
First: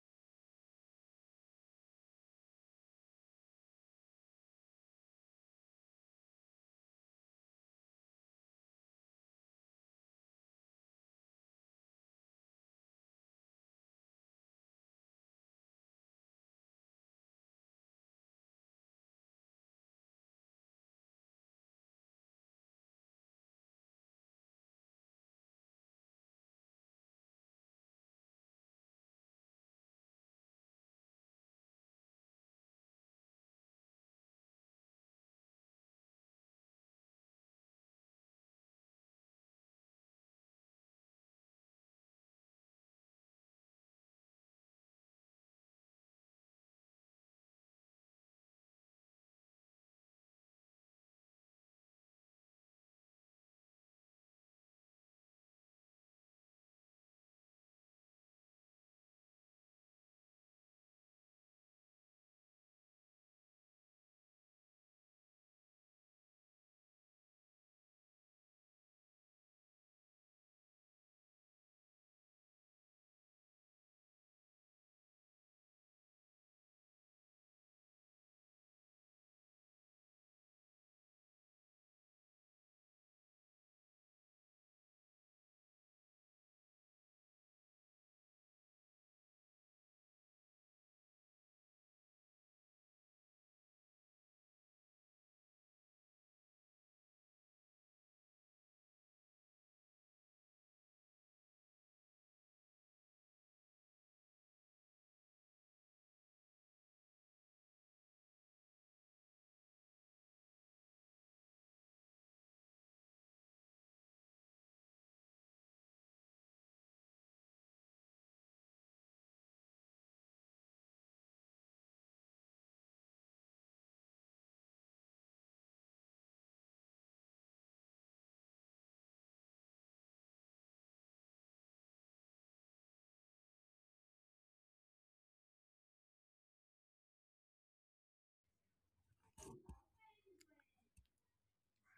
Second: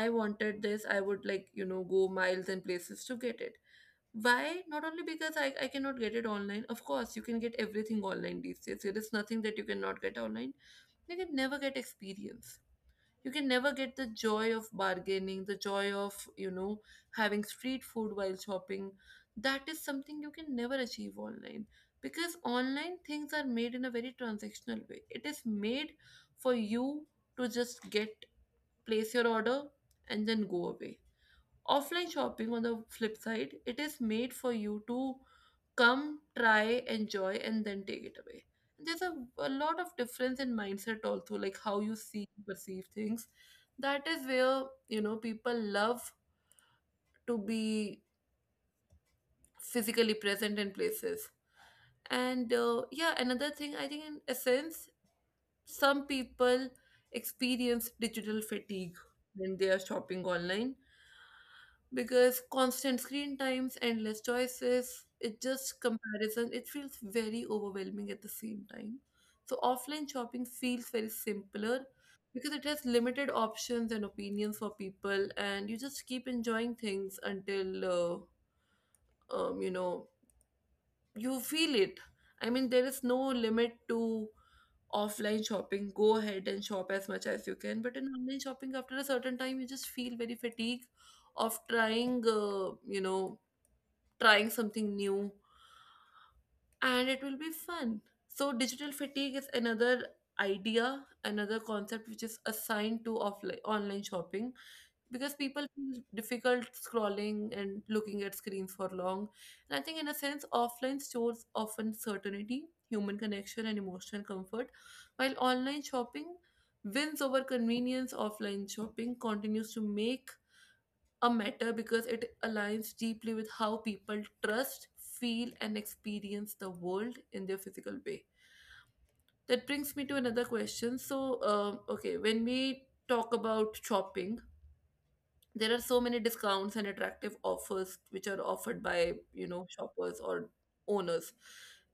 Speaker 1: I wanted this, I would like, you know, go miles and places to get it. Why? Not only because I cannot get it online. Of course, you can get everything online these days. There is nothing that you cannot get online. You can never get experience. You can never get the joy of bargaining, the joy of, you know, having street food while shopping. That is something you can never achieve online. Because online things are made in a very transactional way. It is made for you to just get, place your order, and then go away. Offline shopping, on the flip side, it is made for you to come, try, enjoy, and then take it away. There's a lot of difference in mindset also, like how you see, perceive things. That is where, you know, people love to be physically present in places. And yeah, another thing, I think in essence, some people experience digital fatigue when they are shopping online, because constant screen times, endless choices, it just comparison, it feels very overwhelming at the same time. So offline shopping feels very simpler because it has limited options and opinions for people, and you just keep enjoying things until um, you know you feel it. I mean, there is no limit to offline shopping. Go ahead and shop as much as you can, but in online shopping, after a certain time, you just feel very fatigued of trying, trying something new, and it will be fun. So, digital fatigue is another idea, another concept which is assigned to offline online shopping because people feel difficult scrolling and looking at screens for long. And I think, in a sense, offline stores often certainty, human connection, and emotional comfort, while online shopping wins over convenience. Offline shopping continues to make a matter because it aligns deeply with how people trust, feel, and experience the world in their physical way. That brings me to another question. When we talk about shopping, there are so many discounts and attractive offers which are offered by shoppers or owners,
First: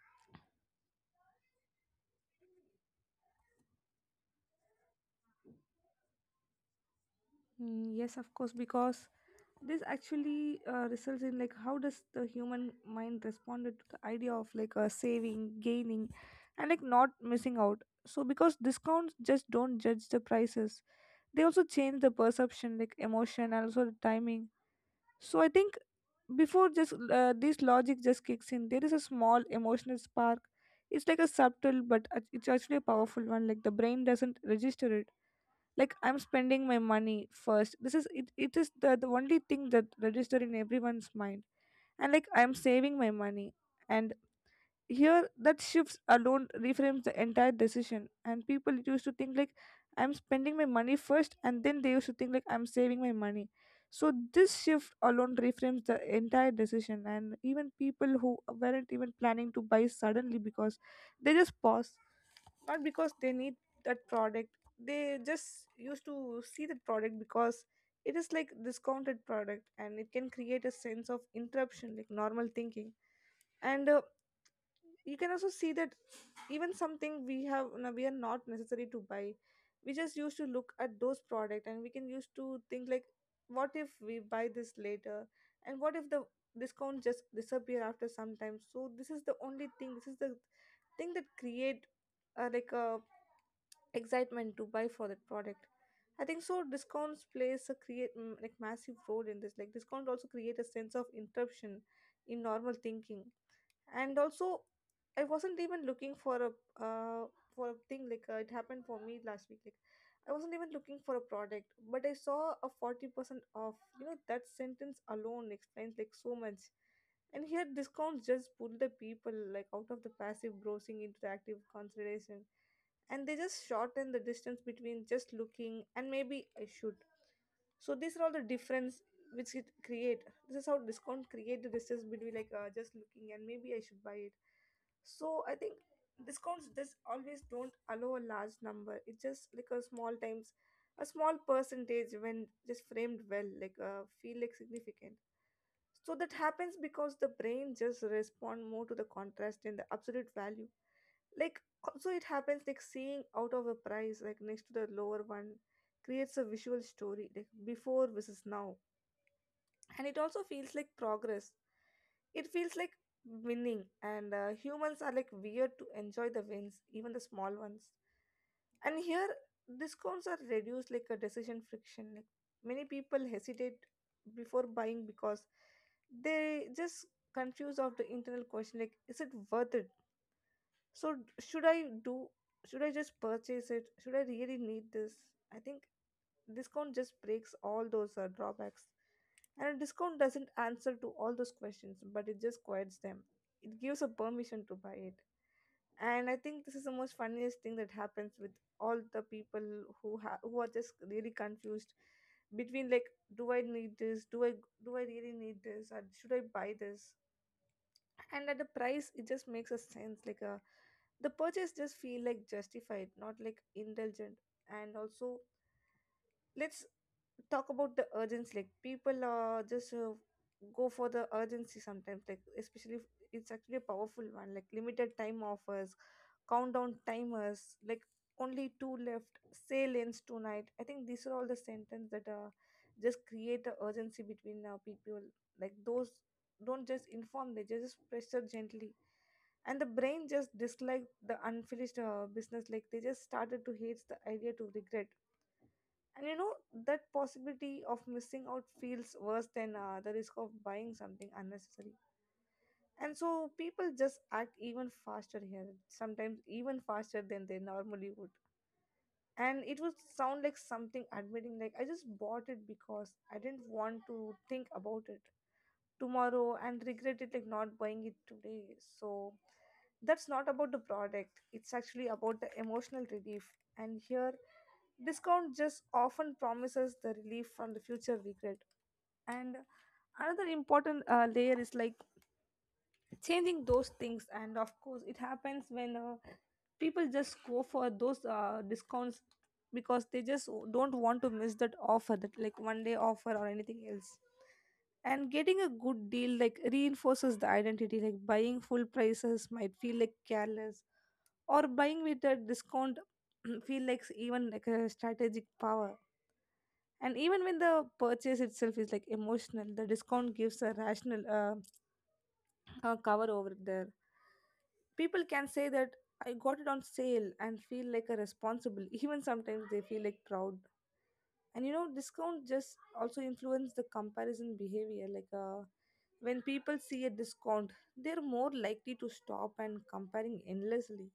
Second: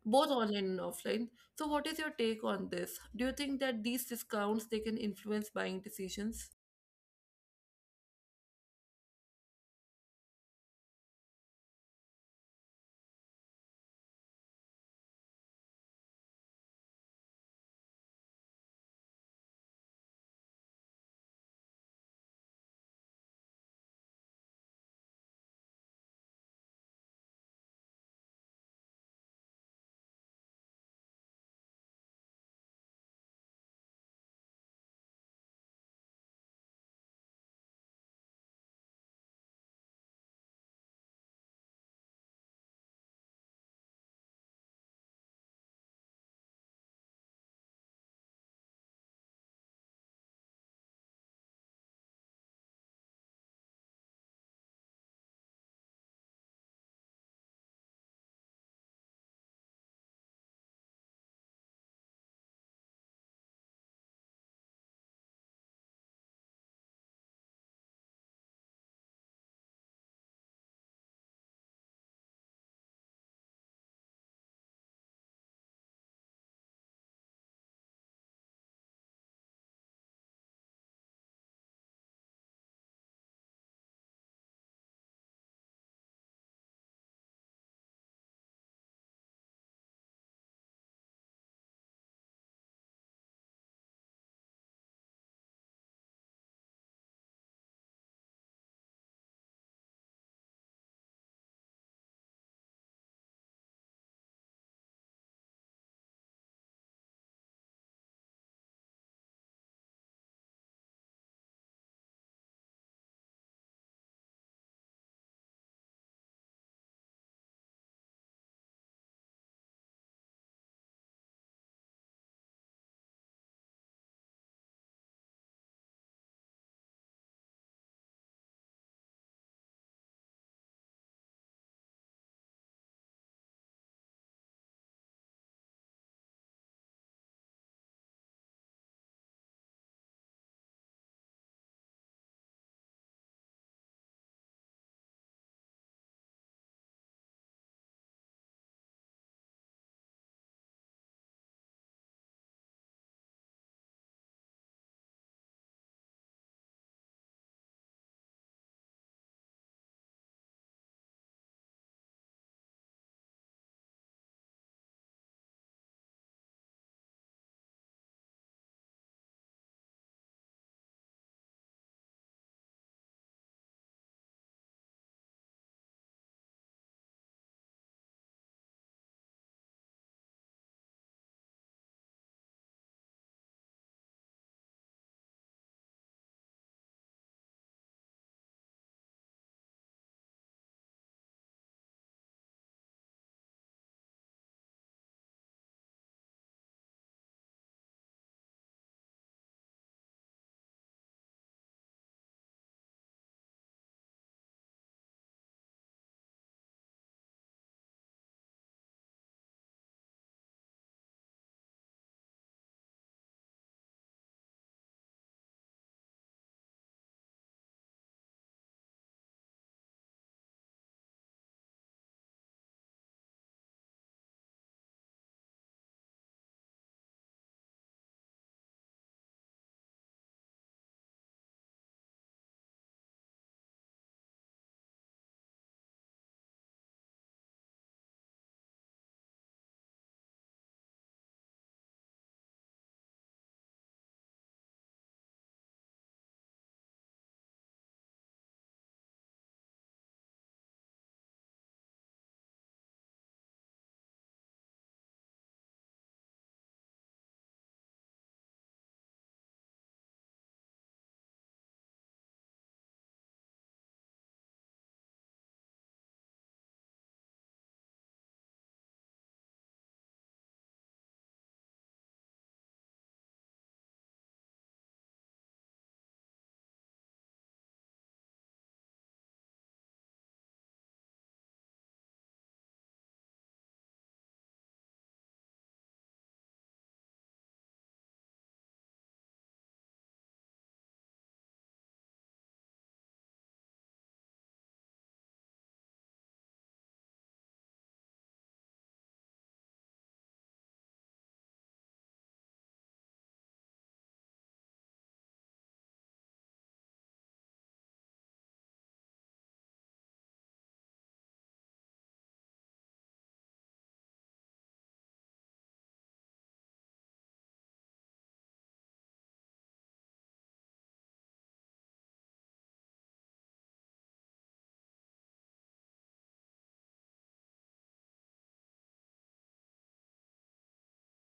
Speaker 1: both online and offline. So, what is your take on this? Do you think that these discounts they can influence buying decisions?
Speaker 2: Mm, yes, of course, because this actually results in like how does the human mind responded to the idea of like saving, gaining, and like not missing out. So because discounts just don't judge the prices, they also change the perception like emotion and also the timing. So I think before just this logic just kicks in, there is a small emotional spark. It's like a subtle but it's actually a powerful one. Like the brain doesn't register it like I'm spending my money first. This is it, it is the only thing that register in everyone's mind, and like I'm saving my money. And here, that shifts alone reframes the entire decision, and people used to think like I'm spending my money first, and then they used to think like I'm saving my money. So this shift alone reframes the entire decision, and even people who weren't even planning to buy suddenly because they just pause, not because they need that product. They just used to see that product because it is like discounted product, and it can create a sense of interruption, like normal thinking and you can also see that even something we have no, we are not necessary to buy, we just used to look at those product and we can used to think like what if we buy this later and what if the discount just disappear after some time. So this is the only thing, this is the thing that create like a excitement to buy for that product. I think so discounts plays a create like massive role in this, like discount also create a sense of interruption in normal thinking. And also I wasn't even looking uh, for a thing, like it happened for me last week, like I wasn't even looking for a product, but I saw a 40% off, you know that sentence alone explains like so much. And here discounts just pull the people like out of the passive browsing into the active consideration, and they just shorten the distance between just looking and maybe I should. So these are all the difference which it create. This is how discount create the distance between like just looking and maybe I should buy it. So I think discounts just always don't allow a large number, it's just like a small times, a small percentage when just framed well, like feel like significant. So that happens because the brain just respond more to the contrast and the absolute value. Like also it happens like seeing out of a price like next to the lower one creates a visual story, like before versus now, and it also feels like progress, it feels like winning. And humans are like weird to enjoy the wins, even the small ones. And here discounts are reduced like a decision friction. Like many people hesitate before buying because they just confused of the internal question, like is it worth it? So should I do, should I just purchase it? Should I really need this? I think discount just breaks all those drawbacks. And a discount doesn't answer to all those questions, but it just quiets them. It gives a permission to buy it. And I think this is the most funniest thing that happens with all the people who are just really confused between like, do I need this? Do I really need this? Or should I buy this? And at the price it just makes a sense, like a, the purchase just feel like justified, not like indulgent. And also, let's talk about the urgency, like people are just go for the urgency sometimes, like especially if it's actually a powerful one, like limited time offers, countdown timers, like only two left, sale ends tonight. I think these are all the sentences that just create the urgency between people. Like those don't just inform, they just pressure gently. And the brain just disliked the unfinished business, like they just started to hate the idea to regret. And you know that possibility of missing out feels worse than the risk of buying something unnecessary. And so people just act even faster here, sometimes even faster than they normally would. And it would sound like something admitting, like I just bought it because I didn't want to think about it tomorrow and regret it, like not buying it today. So that's not about the product, it's actually about the emotional relief. And here discount just often promises the relief from the future regret. And another important layer is like changing those things. And of course it happens when people just go for those discounts because they just don't want to miss that offer, that like one day offer or anything else. And getting a good deal like reinforces the identity, like buying full prices might feel like careless, or buying with a discount <clears throat> feel like even like a strategic power. And even when the purchase itself is like emotional, the discount gives a rational cover over there. People can say that I got it on sale and feel like a responsible. <laughs> Even sometimes they feel like proud. And you know, discount just also influence the comparison behavior. Like when people see a discount, they're more likely to stop and comparing endlessly.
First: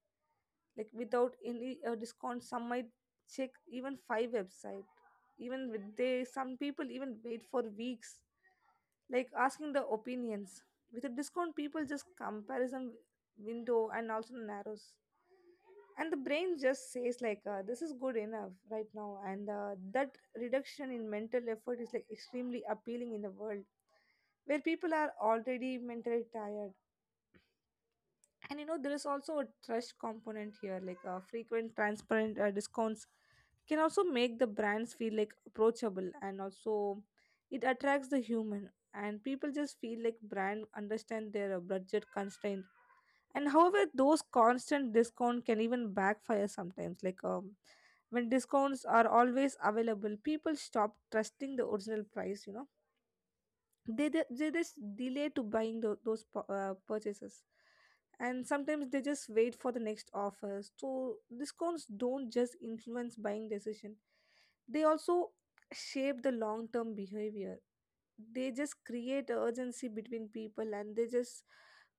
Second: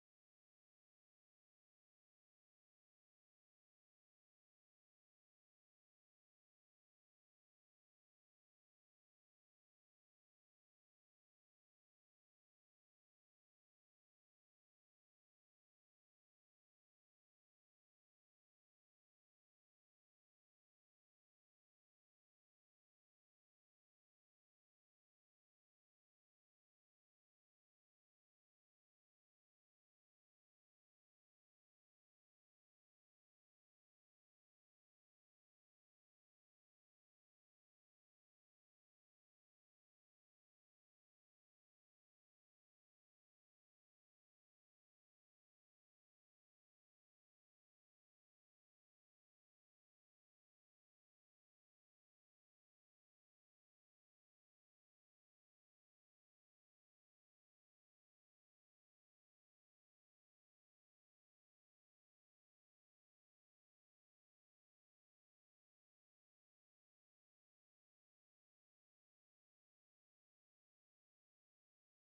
Speaker 2: Like without any discount, some might check even five website. Even with they, some people even wait for weeks, like asking the opinions. With a discount, people just comparison window and also narrows. And the brain just says like this is good enough right now. And that reduction in mental effort is like extremely appealing in a world where people are already mentally tired. And you know there is also a trust component here, like frequent transparent discounts can also make the brands feel like approachable, and also it attracts the human. And people just feel like brand understand their budget constraints. And however those constant discount can even backfire sometimes, like when discounts are always available, people stop trusting the original price, you know they just delay to buying those purchases, and sometimes they just wait for the next offers. So discounts don't just influence buying decision, they also shape the long term behavior. They just create a urgency between people, and they just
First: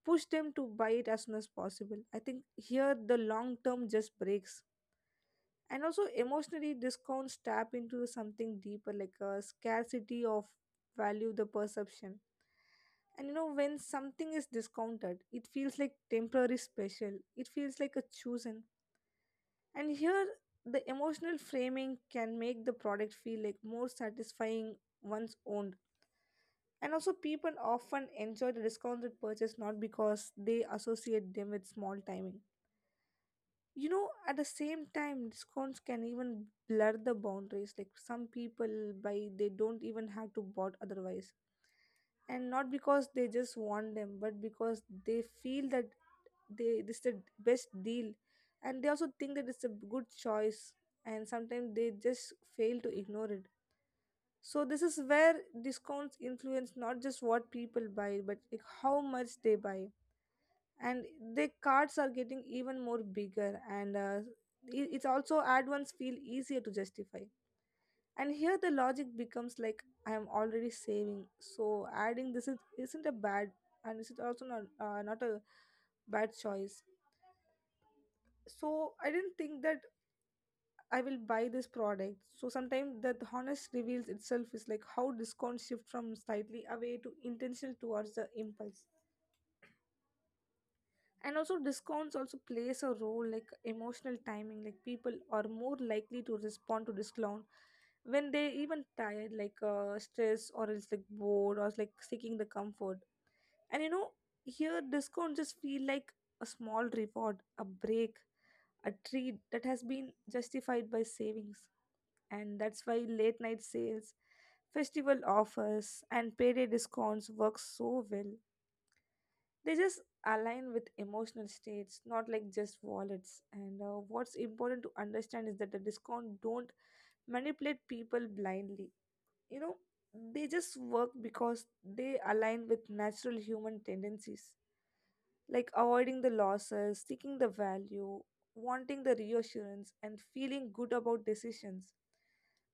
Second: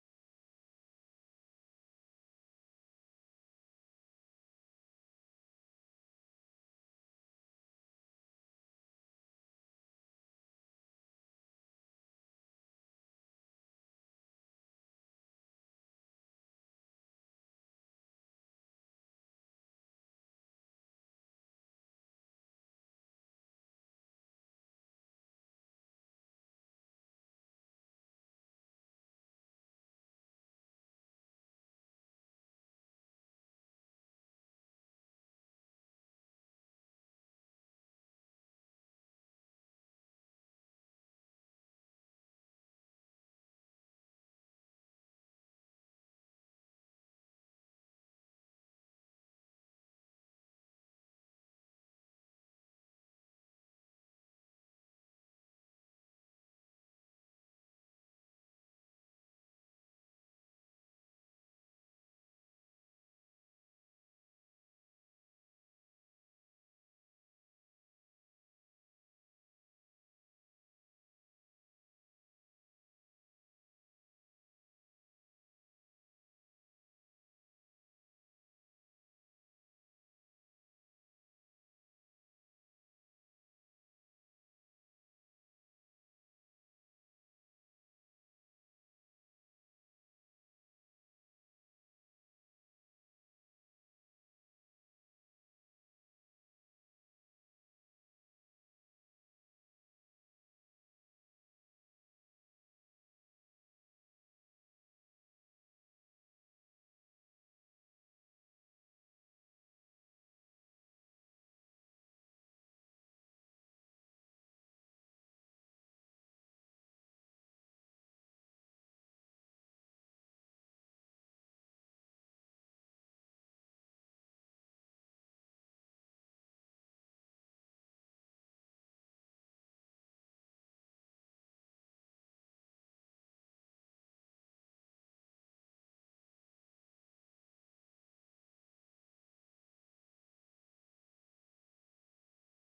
Speaker 2: push them to buy it as soon as possible. I think here the long term just breaks. And also emotionally discounts tap into something deeper, like a scarcity of value, the perception. And you know when something is discounted it feels like temporary special, it feels like a chosen. And here the emotional framing can make the product feel like more satisfying once owned. And also, people often enjoy the discounted purchase not because they associate them with small timing. You know, at the same time, discounts can even blur the boundaries. Like some people buy, they don't even have to bought otherwise, and not because they just want them, but because they feel that they this is the best deal, and they also think that it's a good choice. And sometimes they just fail to ignore it. So this is where discounts influence not just what people buy, but like how much they buy. And the cards are getting even more bigger, and it's also add-ons feel easier to justify. And here the logic becomes like I am already saving, so adding this is, isn't a bad, and this is also not not a bad choice. So I didn't think that I will buy this product. So sometimes the honest reveals itself is like how discounts shift from slightly away to intentional towards the impulse. And also discounts also plays a role like emotional timing. Like people are more likely to respond to discount when they even tired, like stress or else like bored or like seeking the comfort. And you know here discounts just feel like a small reward, a break, a treat that has been justified by savings. And that's why late night sales, festival offers, and payday discounts work so well. They just align with emotional states, not like just wallets. And what's important to understand is that the discount don't manipulate people blindly. You know, they just work because they align with natural human tendencies, like avoiding the losses, seeking the value, wanting the reassurance, and feeling good about decisions.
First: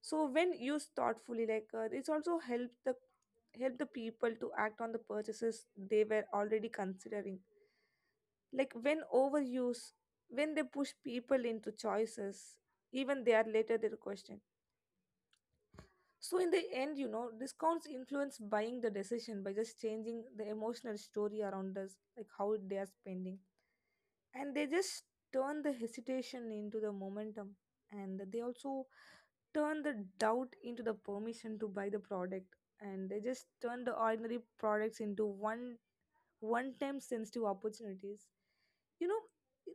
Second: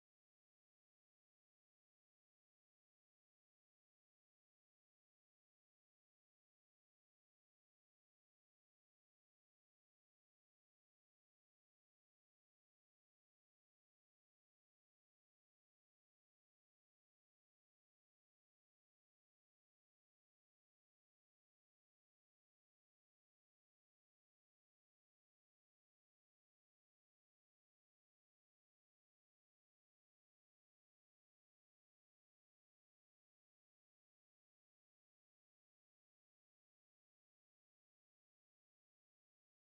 Speaker 2: So when used thoughtfully, like it's also help the people to act on the purchases they were already considering. Like when overuse, when they push people into choices, even they are later they're questioned. So in the end, you know, discounts influence buying the decision by just changing the emotional story around us, like how they are spending. And they just turn the hesitation into the momentum, and they also turn the doubt into the permission to buy the product. And they just turn the ordinary products into one time sensitive opportunities. You know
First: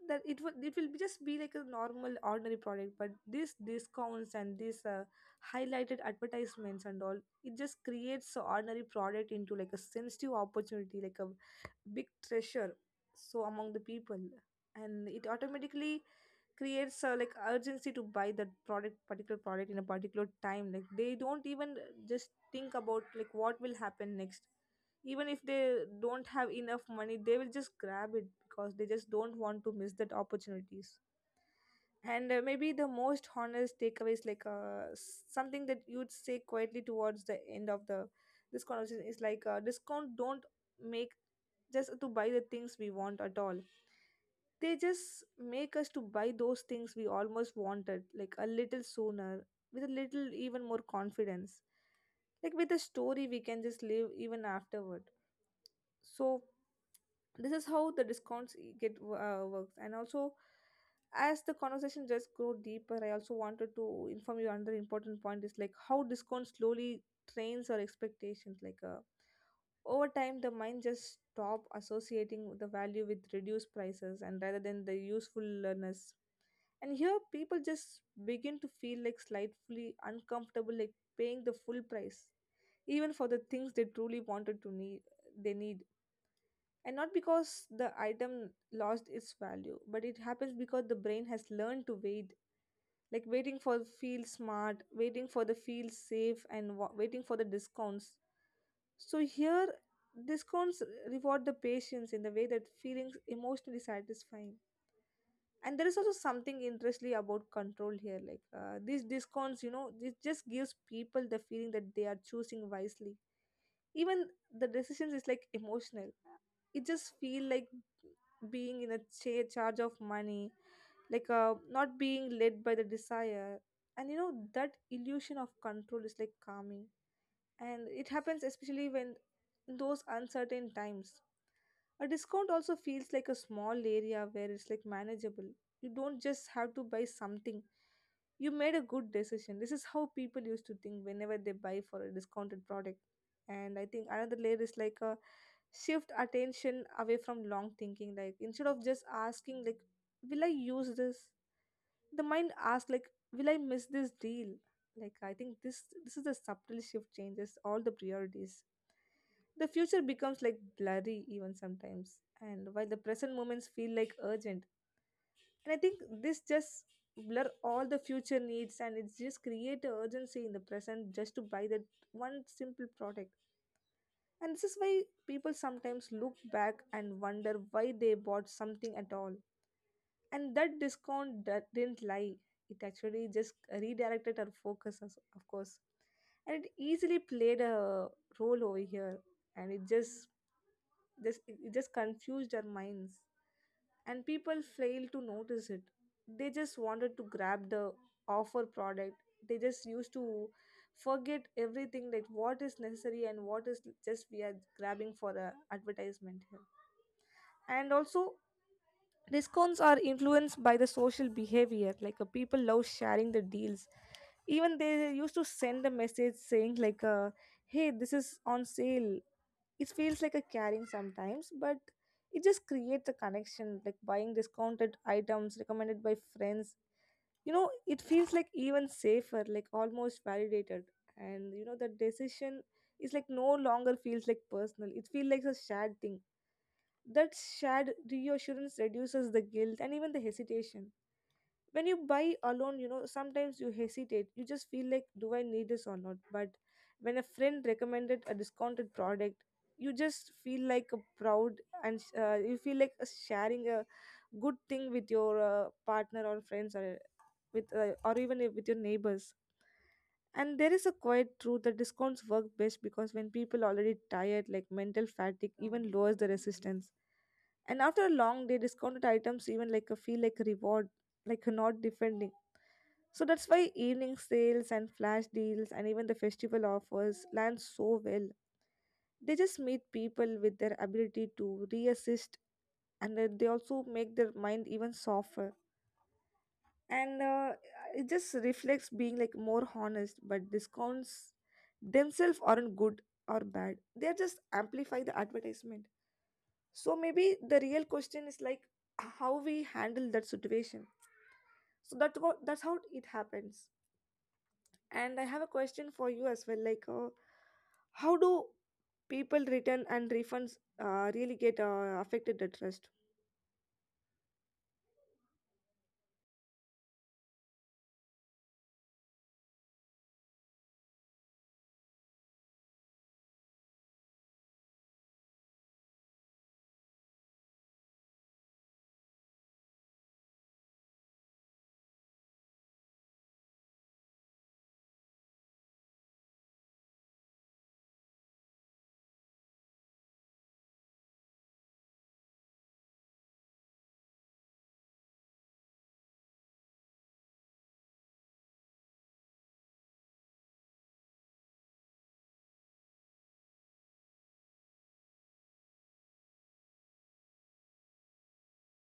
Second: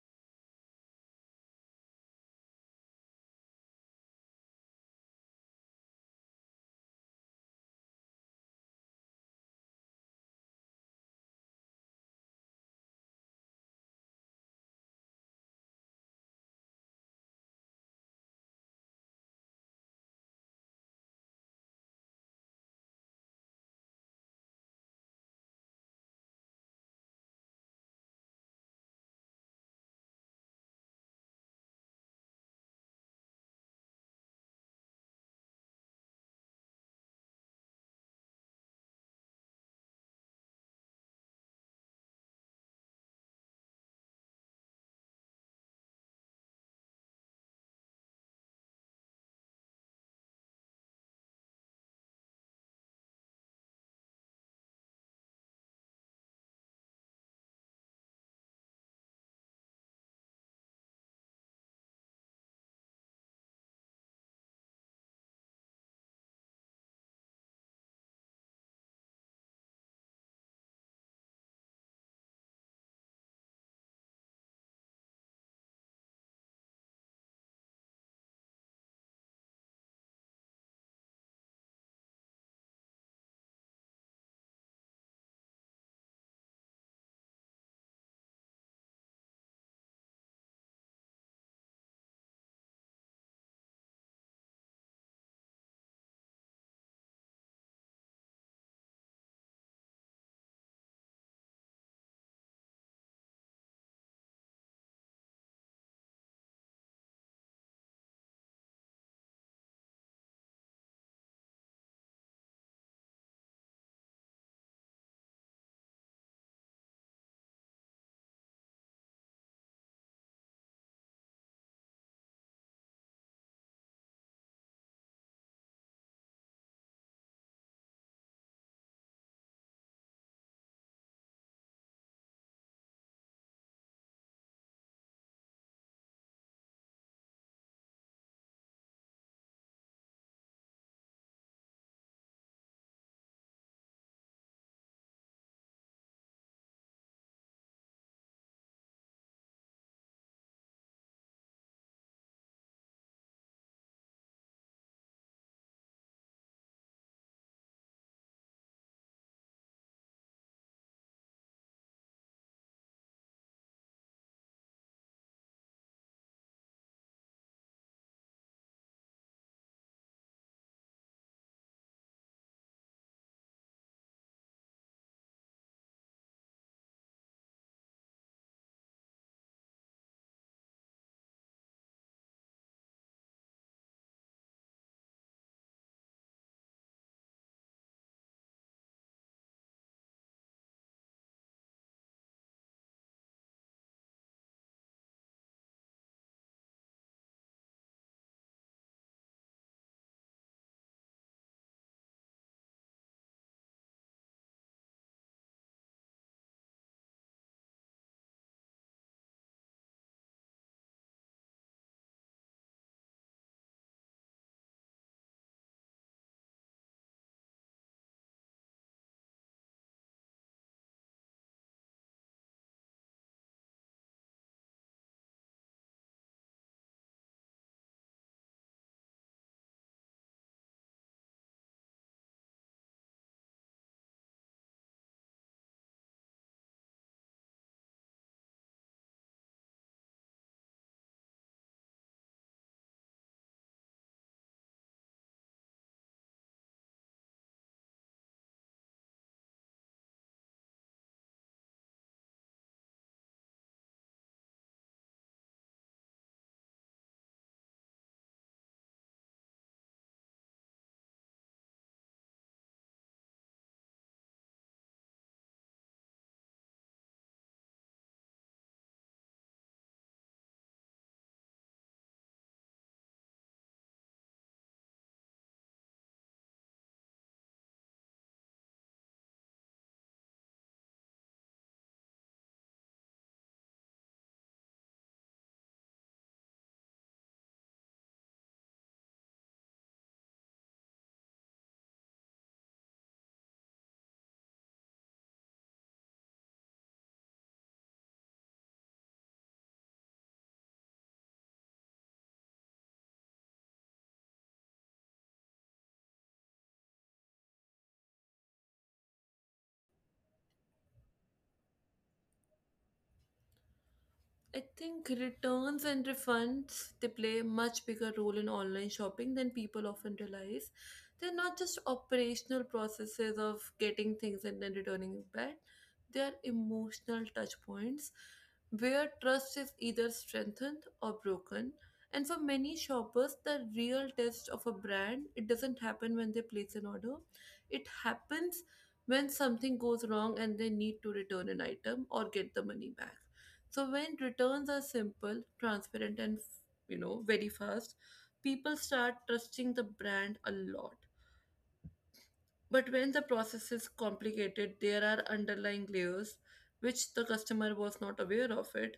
Speaker 2: that it will be just be like a normal ordinary product, but these discounts and these highlighted advertisements and all, it just creates a ordinary product into like a sensitive opportunity, like a big treasure. So among the people, and it automatically creates like urgency to buy that product, particular product in a particular time, like they don't even just think about like what will happen next. Even if they don't have enough money they will just grab it because they just don't want to miss that opportunities. And maybe the most honest takeaway is like something that you'd say quietly towards the end of the this conversation, is like discount don't make just to buy the things we want at all, they just make us to buy those things we almost wanted, like a little sooner, with a little even more confidence, like with a story we can just live even afterward. So this is how the discounts works. And also, as the conversation just grow deeper, I also wanted to inform you another important point is like how discount slowly trains our expectations, like over time the mind just stop associating the value with reduced prices and rather than the usefulness. And here people just begin to feel like slightly uncomfortable, like paying the full price, even for the things they truly wanted to need they need. And not because The item lost its value, but it happens because the brain has learned to wait, like waiting for feel smart, waiting for the feel safe, and waiting for the discounts. So here, discounts reward the patience in the way that feelings emotionally satisfying. And there is also something interesting about control here, like these discounts, you know, it just gives people the feeling that they are choosing wisely. Even the decisions is like emotional, it just feel like being in a charge of money, like not being led by the desire. And you know that illusion of control is like calming, and it happens especially when in those uncertain times a discount also feels like a small area where it's like manageable. You don't just have to buy something, you made a good decision. This is how people used to think whenever they buy for a discounted product. And I think another layer is like a shift attention away from long thinking. Like, instead of just asking like, will I use this? The mind asks like, will I miss this deal? Like, I think this is the subtle shift changes all the priorities. The future becomes like blurry even sometimes. And while the present moments feel like urgent, and I think this just blur all the future needs, and it's just create a urgency in the present just to buy that one simple product. And this is why people sometimes look back and wonder why they bought something at all. And that discount that didn't lie. It actually just redirected our focus, of course, and it easily played a role over here, and it just confused our minds, and people fail to notice it. They just wanted to grab the offer product, they just used to forget everything like what is necessary and what is just we are grabbing for a advertisement here. And also, discounts are influenced by the social behavior, like people love sharing the deals. Even they used to send a message saying like, hey, this is on sale. It feels like a caring sometimes, but it just creates a connection like buying discounted items recommended by friends. You know, it feels like even safer, like almost validated. And you know, the decision is like no longer feels like personal, it feels like a shared thing. That shared reassurance reduces the guilt and even the hesitation. When you buy alone, you know, sometimes you hesitate, you just feel like, do I need this or not? But when a friend recommended a discounted product, you just feel like a proud, and you feel like a sharing a good thing with your partner or friends, or with or even if with your neighbors. And there is a quiet truth that discounts work best because when people already tired, like mental fatigue even lowers the resistance. And after a long day, discounted items even like a feel like a reward, like a not defending. So that's why evening sales and flash deals and even the festival offers land so well. They just meet people with their ability to reassist, and then they also make their mind even softer. And it just reflects being like more honest, but discounts themselves aren't good or bad, they just amplify the advertisement. So maybe the real question is like how we handle that situation. So that what, that's how it happens. And I have a question for you as well, like, how do people return and refunds really get affected the trust?
Speaker 1: I think returns and refunds they play a much bigger role in online shopping than people often realize. They're not just operational processes of getting things and then returning it back. They are emotional touch points where trust is either strengthened or broken. And for many shoppers, the real test of a brand it doesn't happen when they place an order. It happens when something goes wrong and they need to return an item or get the money back. So when returns are simple, transparent, and you know very fast, people start trusting the brand a lot. But when the process is complicated, there are underlying layers which the customer was not aware of it.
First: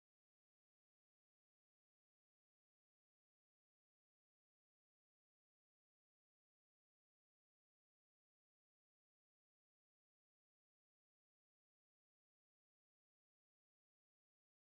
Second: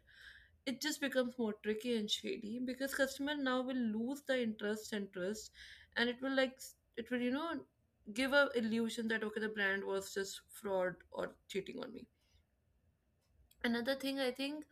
Speaker 1: It just becomes more tricky and shady because customer now will lose the interest and trust, and it will like it will you know give a illusion that okay the brand was just fraud or cheating on me. Another thing I think,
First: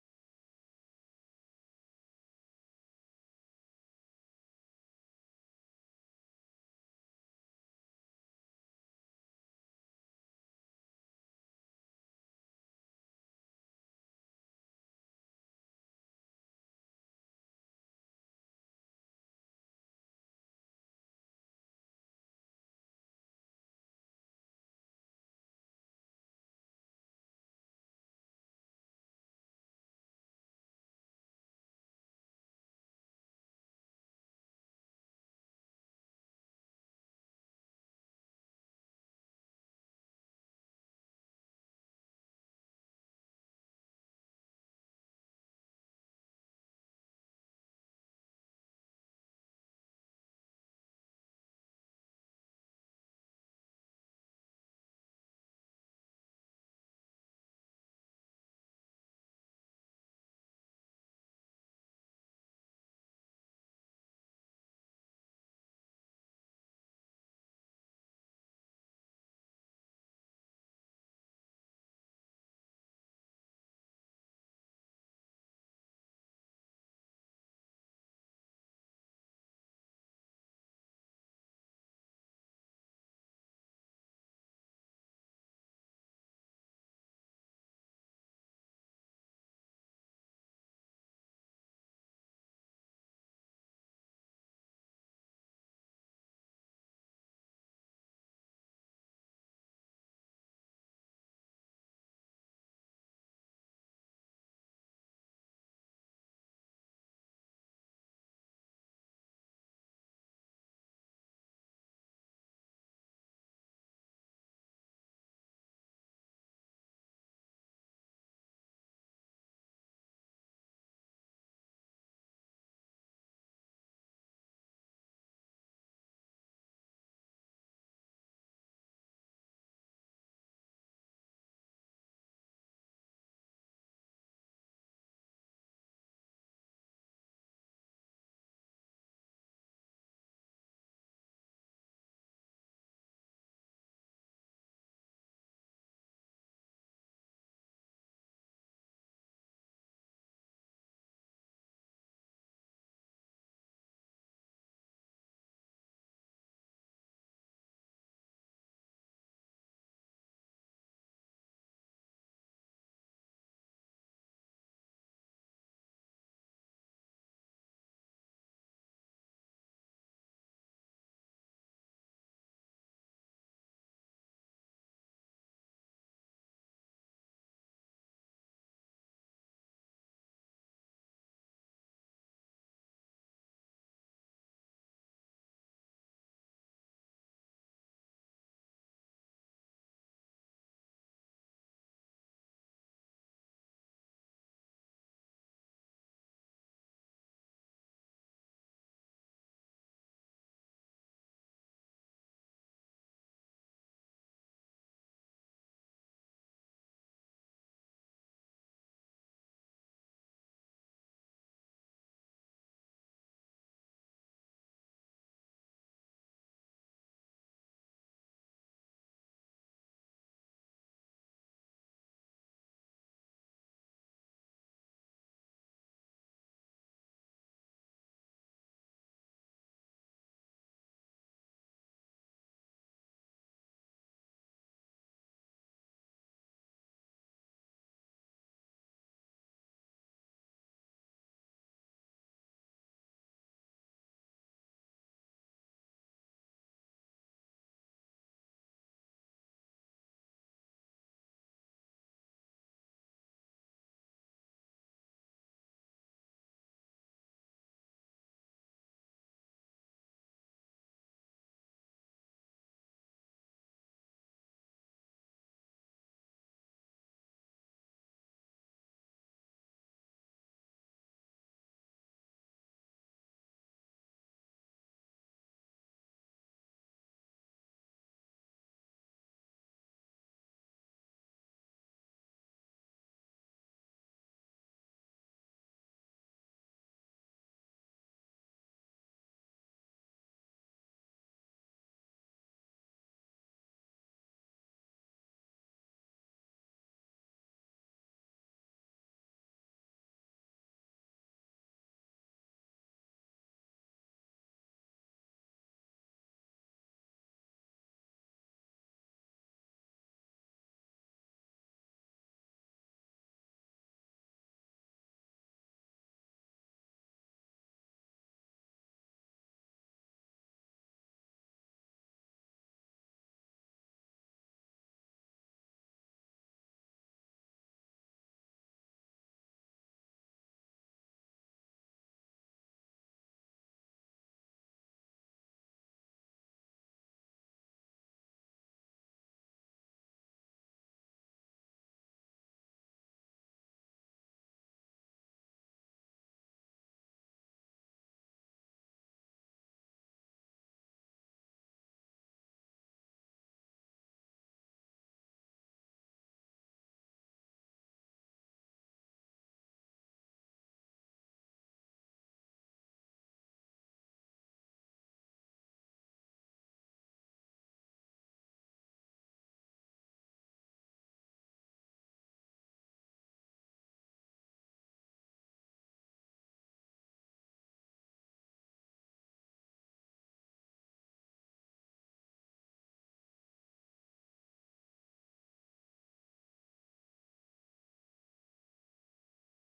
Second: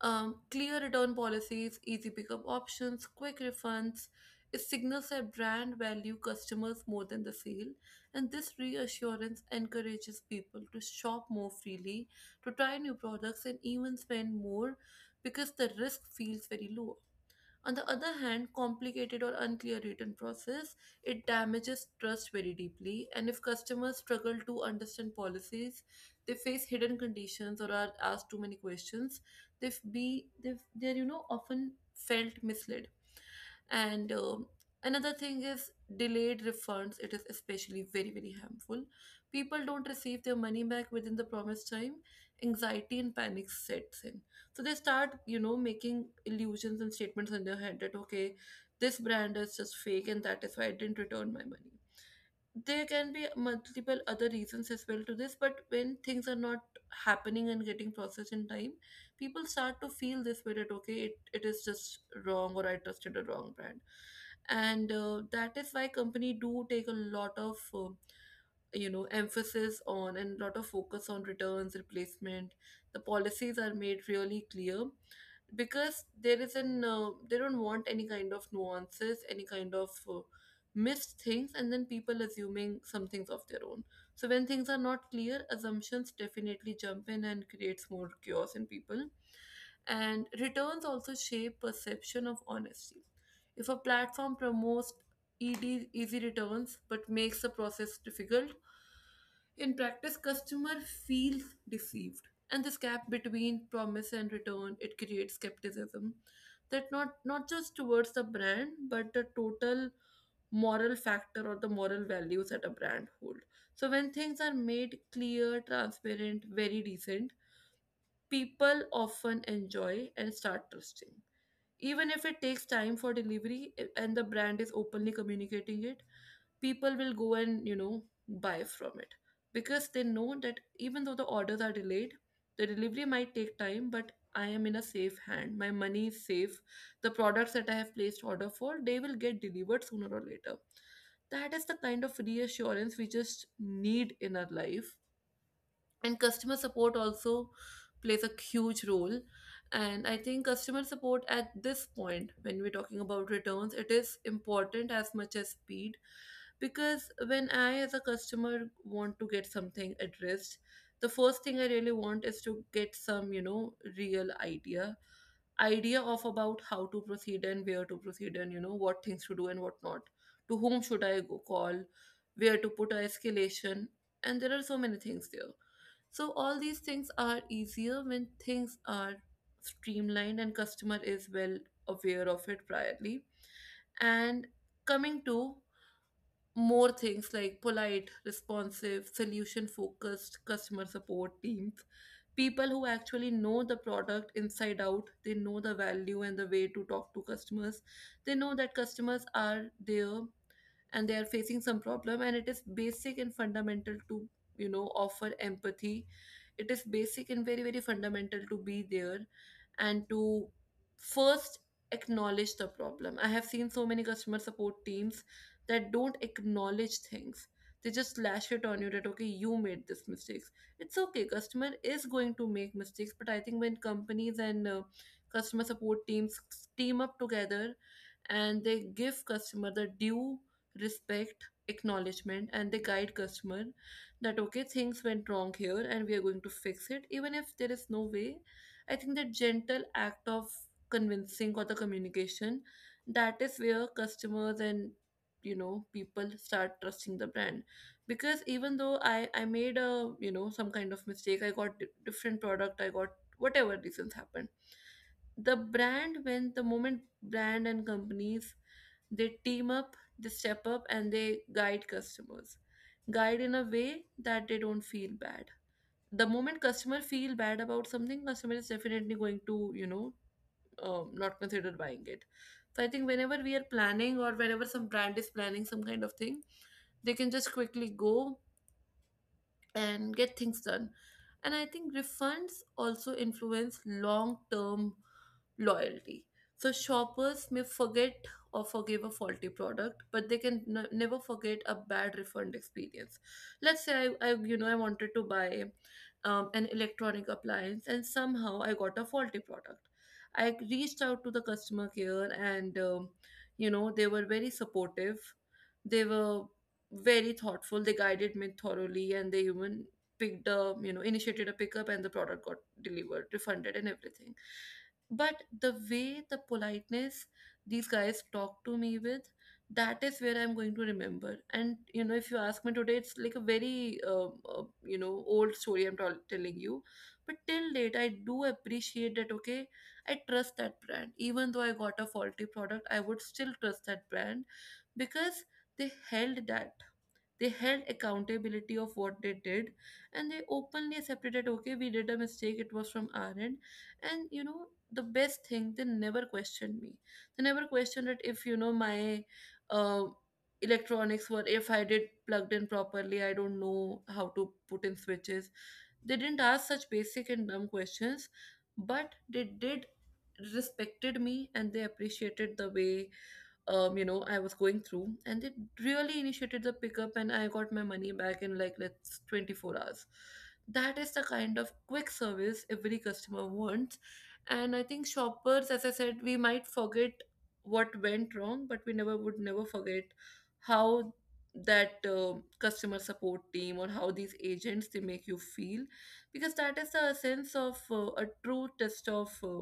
Speaker 1: clear return policies, easy pickup options, quick refunds. It signals that brand value customers more than the sale, and this reassurance encourages people to shop more freely, to try new products, and even spend more because the risk feels very low. On the other hand, complicated or unclear written process, it damages trust very deeply. And if customers struggle to understand policies, they face hidden conditions or are asked too many questions, they're you know often felt misled and another thing is delayed refunds. It is especially very very harmful. People don't receive their money back within the promised time, anxiety and panic sets in, so they start you know making illusions and statements in their head that okay this brand is just fake and that is why I didn't return my money. There can be multiple other reasons as well to this, but when things are not happening and getting processed in time, people start to feel this way that okay it is just wrong or I trusted a wrong brand. And that is why company do take a lot of you know emphasis on and lot of focus on returns replacement. The policies are made really clear because there is an they don't want any kind of nuances, any kind of missed things and then people assuming some things of their own. So when things are not clear, assumptions definitely jump in and creates more chaos in people. And returns also shape perception of honesty. If a platform promotes ed easy returns but makes the process difficult in practice, customer feels deceived, and this gap between promise and return it creates skepticism that not just towards the brand but the total moral factor or the moral values that a brand hold. So when things are made clear, transparent, very decent, people often enjoy and start trusting. Even if it takes time for delivery eh, and the brand is openly communicating it, people will go and you know buy from it because they know that even though the orders are delayed, the delivery might take time, but I am in a safe hand, my money is safe, the products that I have placed order for, they will get delivered sooner or later. That is the kind of reassurance we just need in our life. And customer support also plays a huge role. And I think customer support at this point, when we're talking about returns, it is important as much as speed, because when I as a customer want to get something addressed, the first thing I really want is to get some you know real idea of about how to proceed and where to proceed and you know what things to do and what not, to whom should I go call, where to put a escalation, and there are so many things there. So all these things are easier when things are streamlined and customer is well aware of it priorly. And coming to more things like polite, responsive, solution focused customer support teams, people who actually know the product inside out, they know the value and the way to talk to customers. They know that customers are there and they are facing some problem, and it is basic and fundamental to you know offer empathy. It is basic and very very fundamental to be there and to first acknowledge the problem. I have seen so many customer support teams that don't acknowledge things. They just lash it on you that okay you made this mistakes. It's okay, customer is going to make mistakes, but I think when companies and customer support teams team up together and they give customer the due respect, acknowledgement, and they guide customer that okay, things went wrong here and we are going to fix it, even if there is no way. I think that gentle act of convincing or the communication, that is where customers and you know people start trusting the brand. Because even though I made a you know some kind of mistake, I got different product, I got whatever reasons happened, the brand, when the moment brand and companies, they team up, they step up, and they guide customers, guide in a way that they don't feel bad. The moment customer feel bad about something, customer is definitely going to you know not consider buying it. So I think whenever we are planning or whenever some brand is planning some kind of thing, they can just quickly go and get things done. And I think refunds also influence long term loyalty. So shoppers may forget or forgive a faulty product, but they can never forget a bad refund experience. Let's say I you know I wanted to buy an electronic appliance and somehow I got a faulty product. I reached out to the customer care and you know they were very supportive. They were very thoughtful. They guided me thoroughly, and they even picked a you know initiated a pickup, and the product got delivered, refunded, and everything. But the way the politeness these guys talk to me with, that is where I'm going to remember. And you know, if you ask me today, it's like a very you know old story I'm telling you. But till date, I do appreciate that. Okay, I trust that brand, even though I got a faulty product. I would still trust that brand because they held that they held accountability of what they did, and they openly accepted that okay we did a mistake, it was from our end. And you know, the best thing, they never questioned me, they never questioned it if you know my uh, electronics were, if I did plugged in properly, I don't know how to put in switches. They didn't ask such basic and dumb questions, but they did respected me and they appreciated the way you know I was going through, and they really initiated the pickup and I got my money back in like let's 24 hours. That is the kind of quick service every customer wants. And I think shoppers, as I said, we might forget what went wrong, but we never would never forget how that customer support team or how these agents they make you feel, because that is the sense of a true test of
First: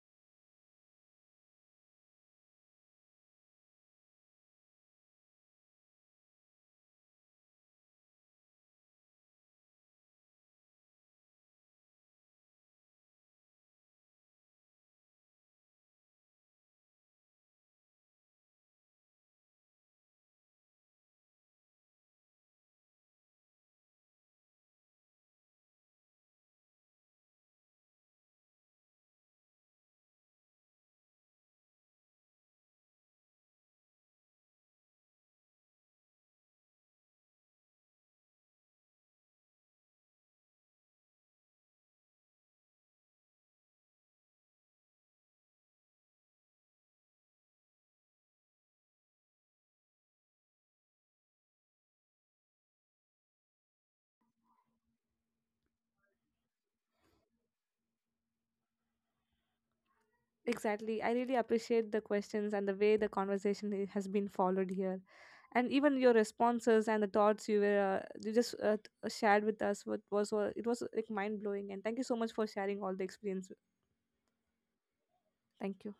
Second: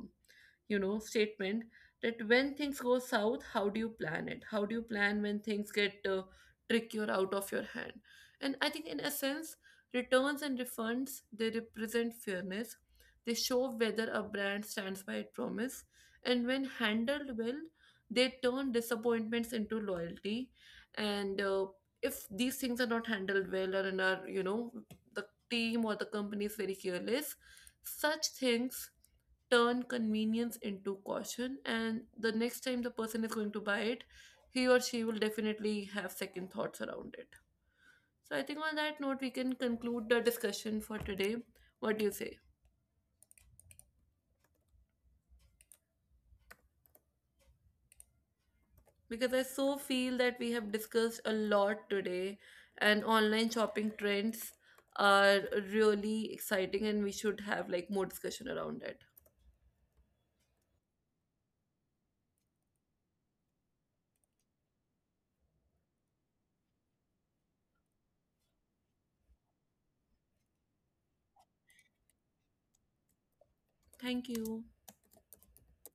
Speaker 1: you know statement, that when things go south, how do you plan it, how do you plan when things get tricky or out of your hand. And I think in a sense, returns and refunds they represent fairness, they show whether a brand stands by its promise, and when handled well, they turn disappointments into loyalty. And if these things are not handled well, or in our you know the team or the company is very careless, such things turn convenience into caution. And the next time the person is going to buy it, he or she will definitely have second thoughts around it. So I think on that note, we can conclude the discussion for today. What do you say? Because I so feel that we have discussed a lot today, and online shopping trends are really exciting, and we should have like more discussion around it.
Speaker 2: Exactly. I really appreciate the questions and the way the conversation has been followed here. And even your responses and the thoughts you were you just shared with us, what was it was like mind blowing. And thank you so much for sharing all the experience.
Speaker 1: Thank you.
Speaker 2: Thank you.